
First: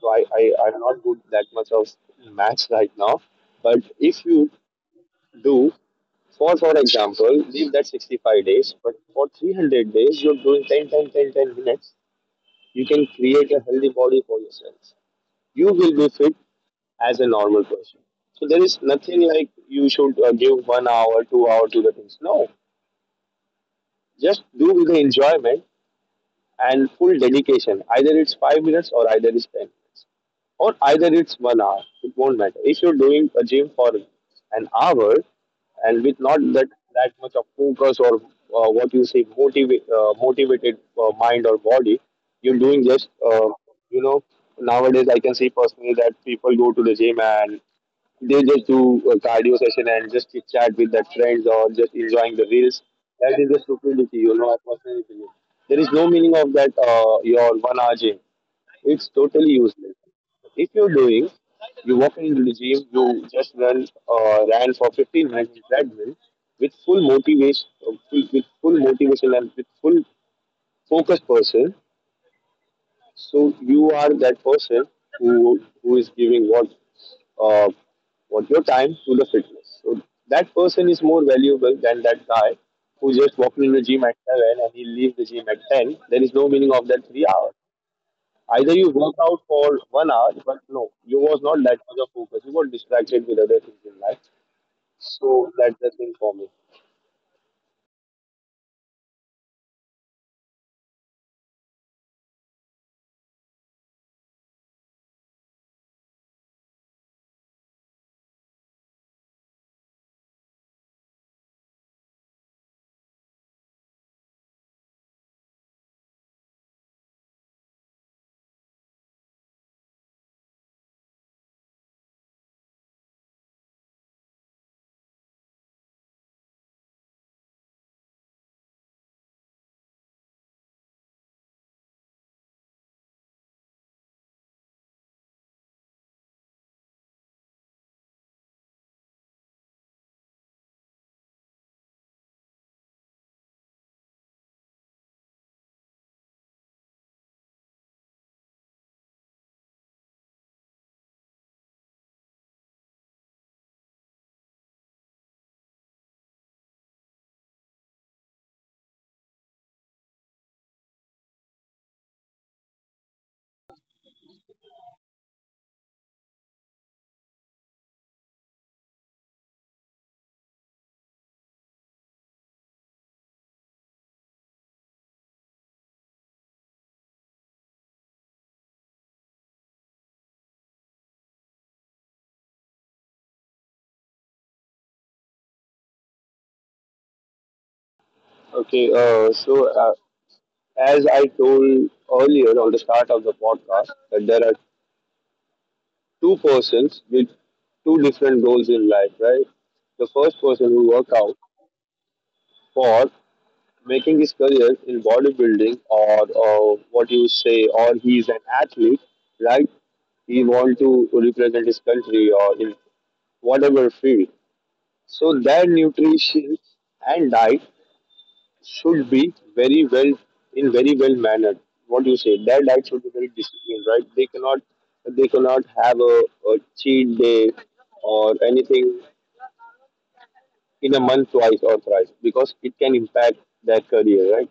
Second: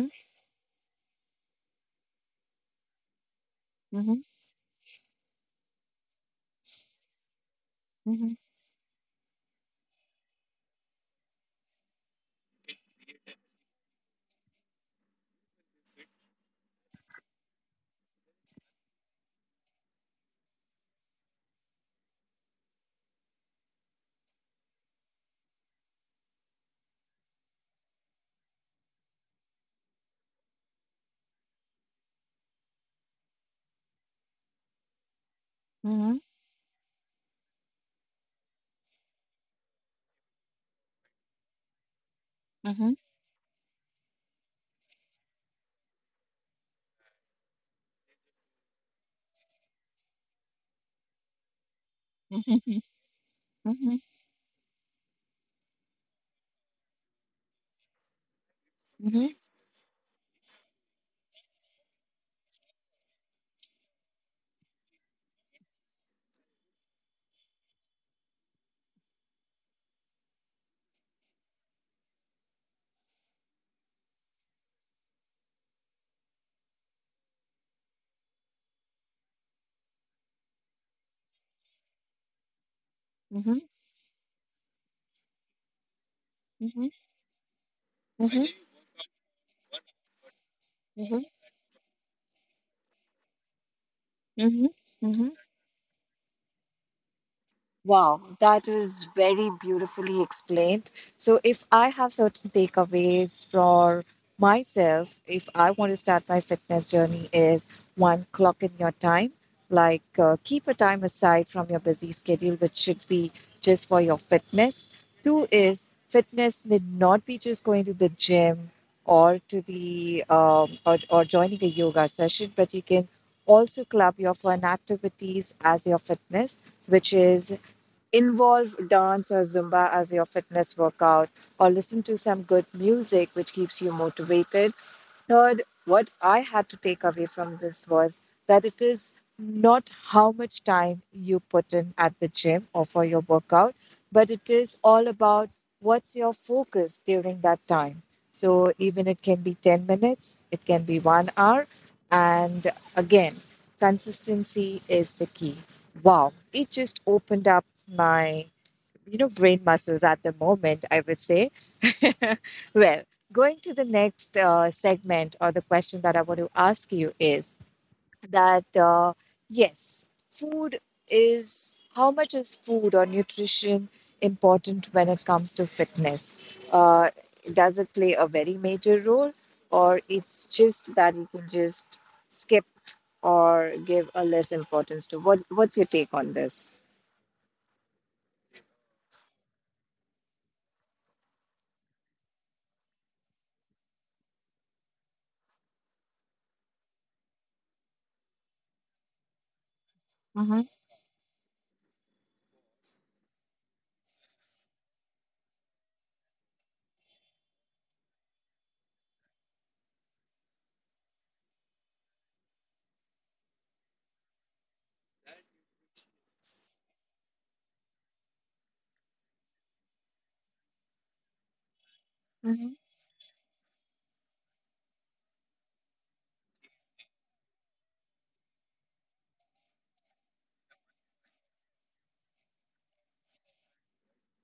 Speaker 2: So I, I, I'm not good that much of maths right now. But
Speaker 1: mhm,
Speaker 2: if you do, for example, leave that
Speaker 1: mhm,
Speaker 2: 65 days, but for 300 days, you're doing 10 minutes, you can create a healthy body for yourself. You will be fit as a normal person. So there is nothing like you should give 1 hour, 2 hour to the things. No, just do with the enjoyment and full dedication. Either it's 5 minutes or either it's 10 minutes or either it's 1 hour. It won't matter. If you're doing a gym for an hour and with not that much of focus or what you say, motivated mind or body, you're doing just, you know, nowadays I can see personally that people go to the gym and they just do a cardio session and just chit chat with their friends or just enjoying the reels. That is the stupidity, you know. I personally believe there is no meaning of that. Your 1 hour gym, it's totally useless. If you're doing, you walk into the gym, you just ran for 15 minutes with treadmill with full motivation, with full motivation and with full focus person. So you are that person who is giving uh, what your time to the fitness. So that person is more valuable than that guy who just walking
Speaker 1: mhm,
Speaker 2: in the gym at seven and he leaves the gym at ten. There is no meaning of that 3 hours. Either you work out for 1 hour, but no, you
Speaker 1: mhm,
Speaker 2: was not that much of focus. You got distracted with other things in life.
Speaker 1: mhm, mhm.
Speaker 2: So that's the thing for me.
Speaker 1: Wow, that was very beautifully explained. So, if I have certain takeaways for myself, if I want to start my fitness journey, is one, clock in your time, like keep a time aside from your busy schedule, which should be just for your fitness. Two is fitness need not be just going to the gym or to the or joining a yoga session, but you can also club your fun activities as your fitness, which is involve dance or Zumba as your fitness workout, or listen to some good music which keeps you motivated. Third, what I had to take away from this was that it is not how much time you put in at the gym or for your workout, but it is all about what's your focus during that time. So even it can be 10 minutes, it can be 1 hour. And again, consistency is the key. Wow, it just opened up my, brain muscles at the moment, I would say. Well, going to the next segment or the question that I want to ask you is that yes, food is how much is food or nutrition important when it comes to fitness? Uh, does it play a very major role, or it's just that you can just skip or give a less importance to? What What's your take on this?
Speaker 2: Okay, so as I told earlier on the start of the podcast, that there are two persons with two different goals in life, right? The first
Speaker 1: Mm-hmm.
Speaker 2: person who work out for making his career in bodybuilding, or what you say, or he is an athlete, right? He want to represent his country or in whatever field. So their nutrition and diet should be very well, in very well mannered. What do you say? Their
Speaker 1: Mm-hmm.
Speaker 2: diet should be very disciplined, right? They cannot have a cheat day or anything in a month twice or thrice because it can impact their career, right?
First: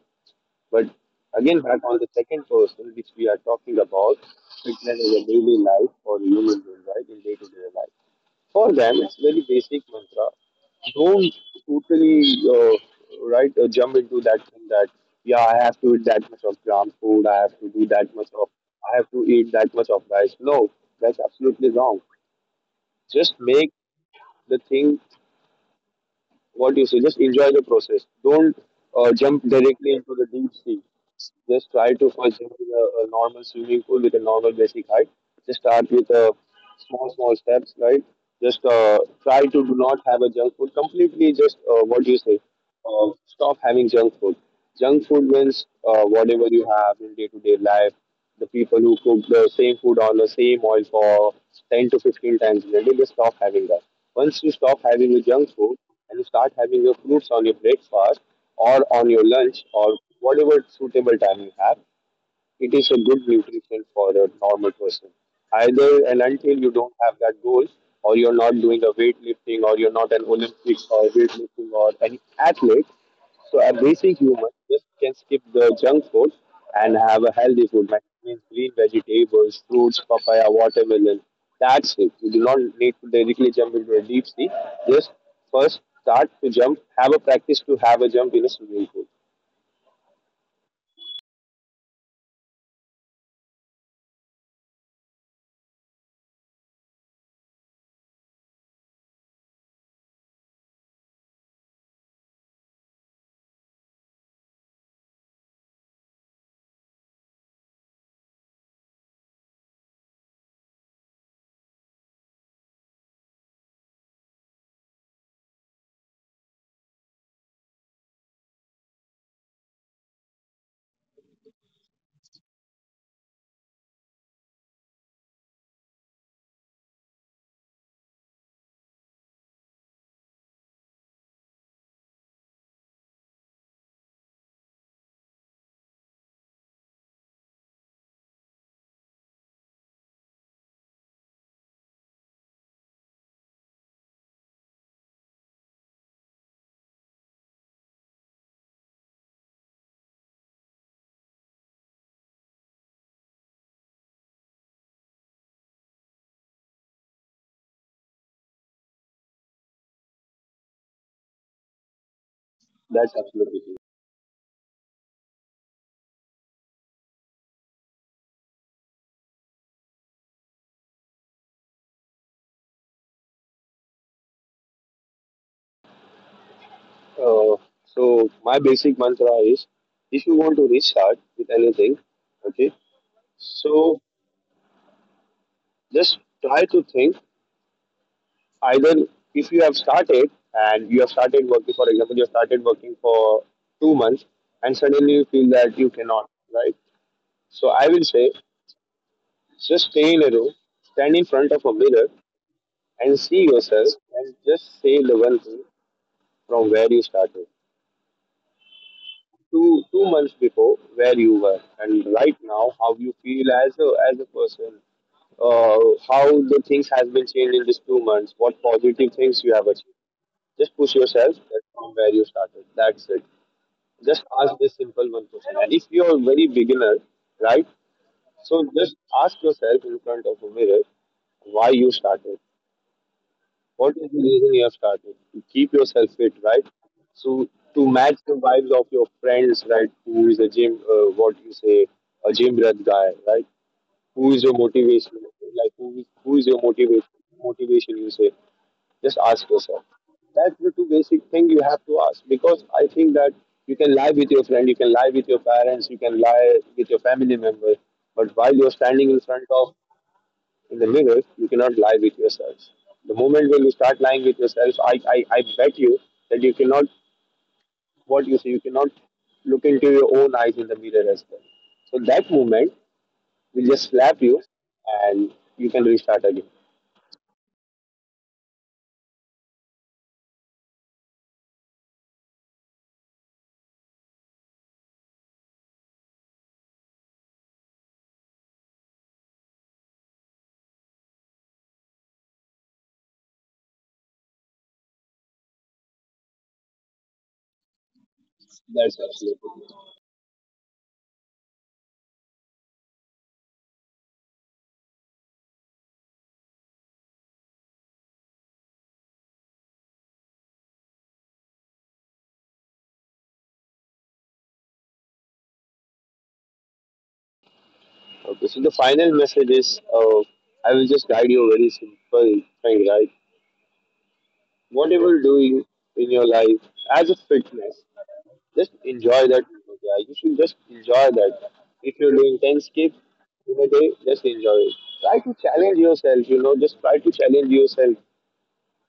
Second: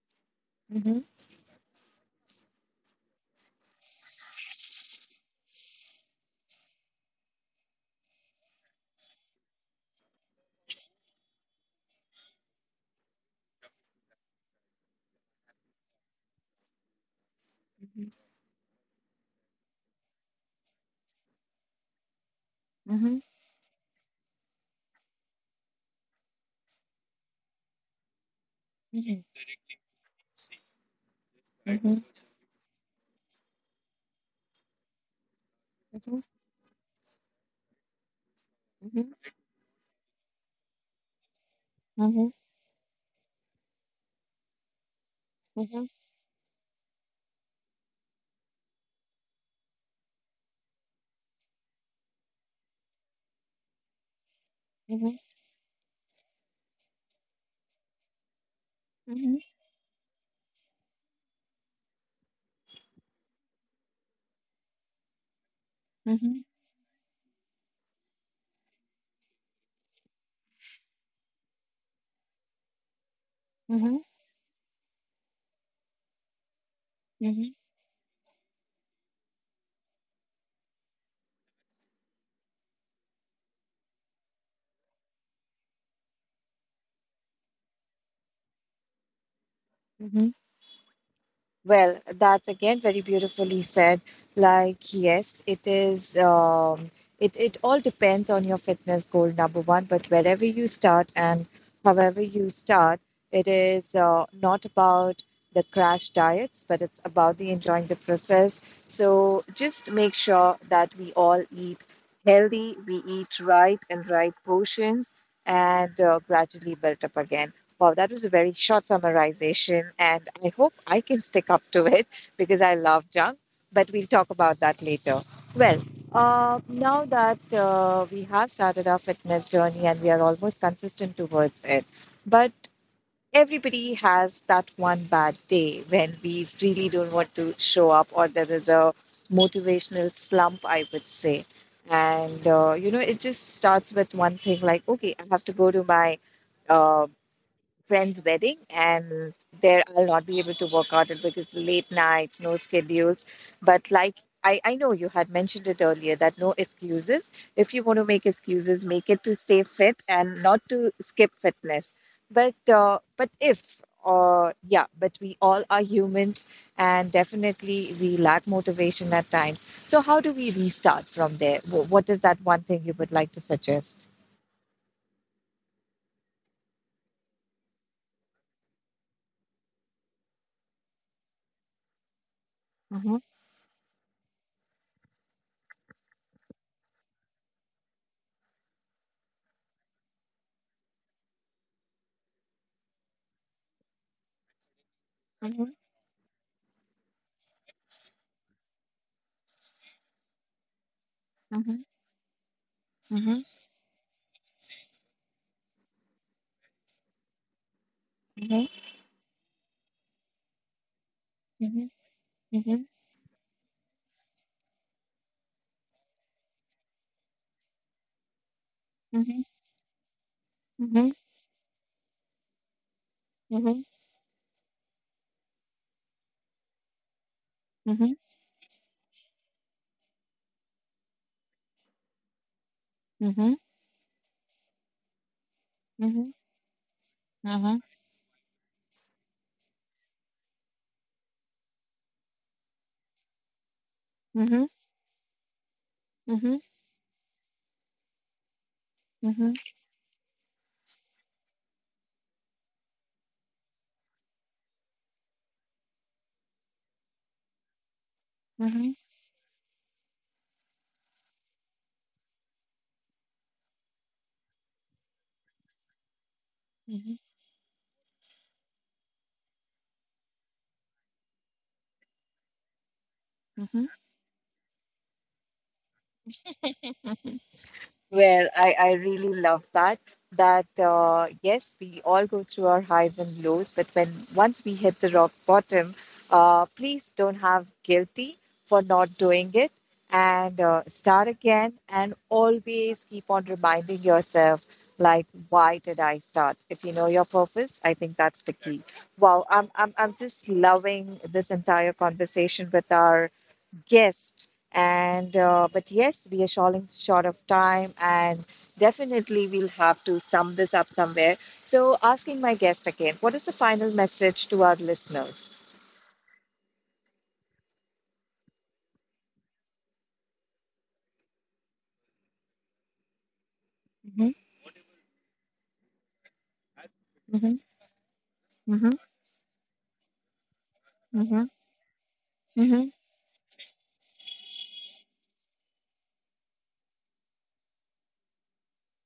Speaker 2: But
Speaker 1: Mm-hmm.
Speaker 2: again, back on the second person which we are talking about, fitness is a daily life for human being, right? In day to day life. For them, it's very basic mantra. Don't totally right jump into that thing that yeah, I have to eat that much of gram food. I have to do that much of. I have to eat that much of rice. No, that's absolutely wrong.
Speaker 1: Mm-hmm.
Speaker 2: Just make the thing, what do you say? Just enjoy the process. Don't jump
Speaker 1: Mm-hmm.
Speaker 2: directly into the deep sea. Just try to
Speaker 1: Mm-hmm.
Speaker 2: first jump in a normal swimming pool with a normal basic height. Just start with
Speaker 1: Mm-hmm.
Speaker 2: small steps, right? Just
Speaker 1: Mm-hmm.
Speaker 2: try to do not have a junk food. Completely just, what do you
Speaker 1: Mm-hmm.
Speaker 2: say? Stop having junk food. Junk food means
Speaker 1: Mm-hmm.
Speaker 2: whatever you have in day to day life, the people who cook the same food on the same oil for 10 to 15 times in a day, they stop having that. Once you stop having
Speaker 1: Mm-hmm.
Speaker 2: your junk food and you start having your fruits on your breakfast or on your lunch or whatever suitable time you have, it is a good nutrition for a normal person. Either and
Speaker 1: Mm-hmm.
Speaker 2: until you don't have that goal, or you're not doing a weightlifting, or you're not an Olympic or weightlifting or any athlete, so a basic human just can skip the junk food and have a
Speaker 1: Mm-hmm.
Speaker 2: healthy food. That means green vegetables, fruits, papaya, watermelon. That's it. You do not need to directly jump into a deep sea. Just first start to jump. Have a practice to have a jump in a swimming pool.
Speaker 1: Mm-hmm. Well, that's again very beautifully said. Like, yes, it is. It it all depends on your fitness goal, number one. But wherever you start and however you start, it is not about the crash diets, but it's about the enjoying the process. So just make sure that we all eat healthy, we eat right and right portions, and gradually build up again. Wow, that was a very short summarization, and I hope I can stick up to it because I love junk, but we'll talk about that later. Well, now that we have started our fitness journey and we are almost consistent towards it, but everybody has that one bad day when we really don't want to show up, or there is a motivational slump, I would say. And, it just starts with one thing like, okay, I have to go to my. Uh, Friend's wedding, and there I'll not be able to work out it because late nights, no schedules. But like I know you had mentioned it earlier that no excuses. If you want to make excuses, make it to stay fit and not to skip fitness.
Speaker 2: That's
Speaker 1: But
Speaker 2: absolutely it.
Speaker 1: if or yeah, but we all are humans, and definitely we lack motivation at times. So how do we restart from there? What is that one thing you would like to suggest?
Speaker 2: Uh, so my basic mantra is, if you want to restart with anything, okay,
Speaker 1: Mm-hmm,
Speaker 2: so just try to think either if you have started and you have started working, for example, you have started working for 2 months and suddenly you feel
Speaker 1: mm-hmm,
Speaker 2: that you cannot, right? So I will say just stay in a room, stand in front of a
Speaker 1: mm-hmm,
Speaker 2: mirror and see yourself and just say the one thing from where you started.
Speaker 1: mm-hmm,
Speaker 2: Two months before where you were
Speaker 1: mm-hmm,
Speaker 2: and right now how you feel as a person, uh, how the things has been changed in these 2 months, what positive things
Speaker 1: Mhm,
Speaker 2: you have achieved. Just push
Speaker 1: mhm,
Speaker 2: yourself that from where you started, that's it.
Speaker 1: mhm,
Speaker 2: Just ask this simple one question. And if you are very beginner, right,
Speaker 1: mhm,
Speaker 2: so just ask yourself in front of a mirror why you started.
Speaker 1: mhm, mhm,
Speaker 2: What is the reason you have started? To keep yourself fit,
Speaker 1: mhm,
Speaker 2: right? So
Speaker 1: mhm,
Speaker 2: to match the vibes of your friends, right? Who is a gym, what you say, a gym rat guy, right? Who is your
Speaker 1: mhm,
Speaker 2: motivation? Like who is your
Speaker 1: mhm,
Speaker 2: motivation? Motivation, you say. Just ask yourself. That's the two basic thing you have to ask, because I think that you can lie with your friend, you can lie with your parents, you can lie with your family member, but while you're
Speaker 1: mhm,
Speaker 2: standing in front of, in the mirror, you cannot lie with yourselves. The moment when you start lying with yourself, I bet you that you cannot,
Speaker 1: mhm,
Speaker 2: what you say, you cannot look into your own eyes in the mirror as well. So that moment will just
Speaker 1: mhm.
Speaker 2: slap you and you can restart again.
Speaker 1: Well, I really love that. That yes, we all go through our highs and lows, but when once we hit the rock bottom, please don't have guilty for not doing it and start again. And always keep on reminding yourself, like, why did I start? If you know your purpose, I think that's the key.
Speaker 2: That's absolutely
Speaker 1: Wow, I'm just loving this entire conversation with our Yes, and but yes, we are falling short of time, and definitely we'll have to sum this up somewhere. So, asking my guest again, what is the final message to our listeners?
Speaker 2: okay. So the final message is, I will just guide you a very simple thing, right?
Speaker 1: Mhm,
Speaker 2: Whatever doing in your life as a
Speaker 1: mhm,
Speaker 2: fitness, just
Speaker 1: mhm,
Speaker 2: enjoy that moment. Yeah, you should just enjoy that.
Speaker 1: mhm,
Speaker 2: If you're doing 10
Speaker 1: mhm,
Speaker 2: skips in a day, just enjoy it. Try to challenge yourself, you know, just try to challenge yourself.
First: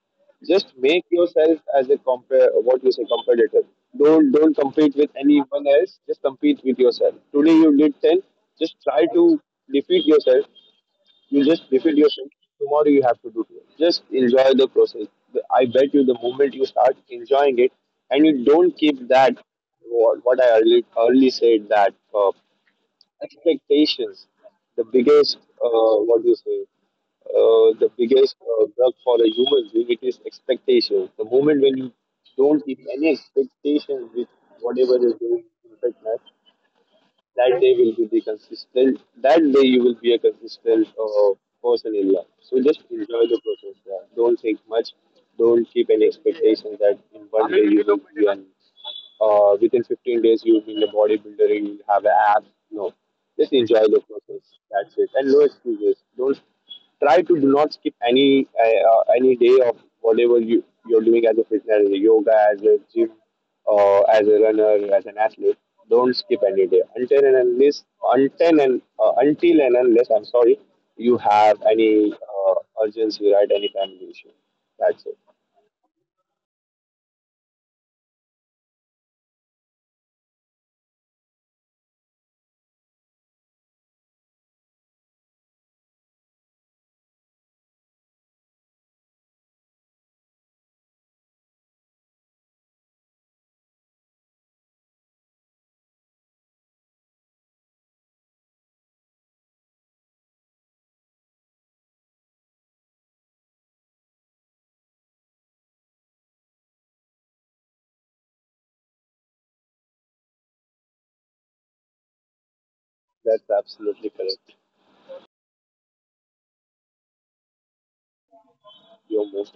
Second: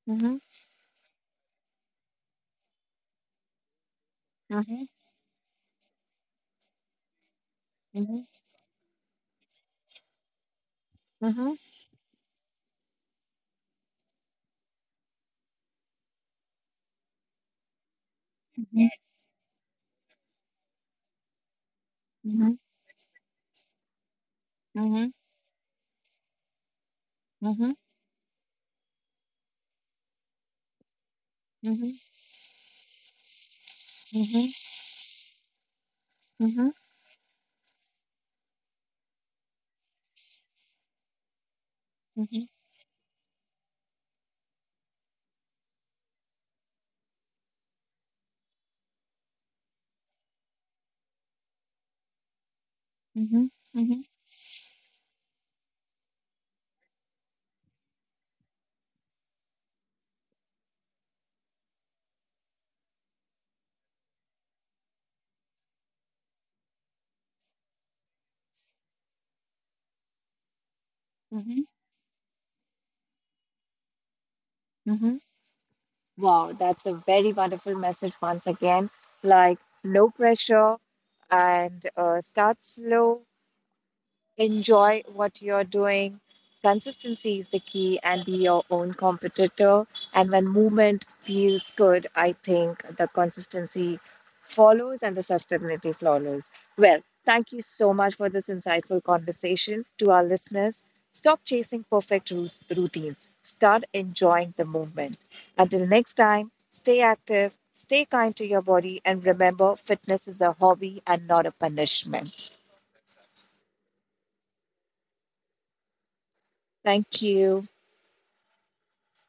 Speaker 1: mhm,
Speaker 2: Just make yourself as a compare, what you say, competitor. Don't
Speaker 1: mhm,
Speaker 2: compete with anyone else, just compete with yourself. Today you did 10,
Speaker 1: mhm,
Speaker 2: just try to defeat yourself, you just
Speaker 1: mhm,
Speaker 2: repeat yourself. Tomorrow you have to do it. Just enjoy the process. I bet you the moment you start enjoying it, and you don't keep that, what I early said that
Speaker 1: mhm, mhm,
Speaker 2: expectations, the
Speaker 1: mhm,
Speaker 2: biggest what do you say,
Speaker 1: mhm, mhm,
Speaker 2: the
Speaker 1: mhm,
Speaker 2: biggest drug for a human being it is expectations. The moment when you
Speaker 1: mhm,
Speaker 2: don't keep any expectations with whatever is doing in fitness,
Speaker 1: mhm,
Speaker 2: that day will be the consistent, that day you will be a consistent person in life. So just enjoy the process, yeah. Don't think much, don't keep any expectation that in one day you will be an within 15 days you will be a bodybuilder, you will have an app. No, just
Speaker 1: mhm,
Speaker 2: enjoy the
Speaker 1: mhm,
Speaker 2: process. That's it. And no excuses. Don't try to do not skip any day of whatever you're doing as a fitness, as a yoga, as a gym, as a runner, as an athlete. Don't skip any day until and unless, until and unless, I'm sorry, you have
Speaker 1: mhm,
Speaker 2: any urgency, right? Any family issue. That's
Speaker 1: mhm,
Speaker 2: it.
Speaker 1: mhm. Wow, that's a very wonderful message once again. Like, no pressure and start slow, enjoy what you're doing. Consistency is the key and be your own competitor. And when movement feels good, I think the consistency follows and the sustainability follows. Well, thank you so much for this insightful conversation. To our listeners, stop chasing perfect routines, start enjoying the movement. Until next time, stay active, stay kind to your body, and remember fitness is a hobby and not a punishment.
Speaker 2: That's absolutely correct.
Speaker 1: Thank you.
Speaker 2: You're most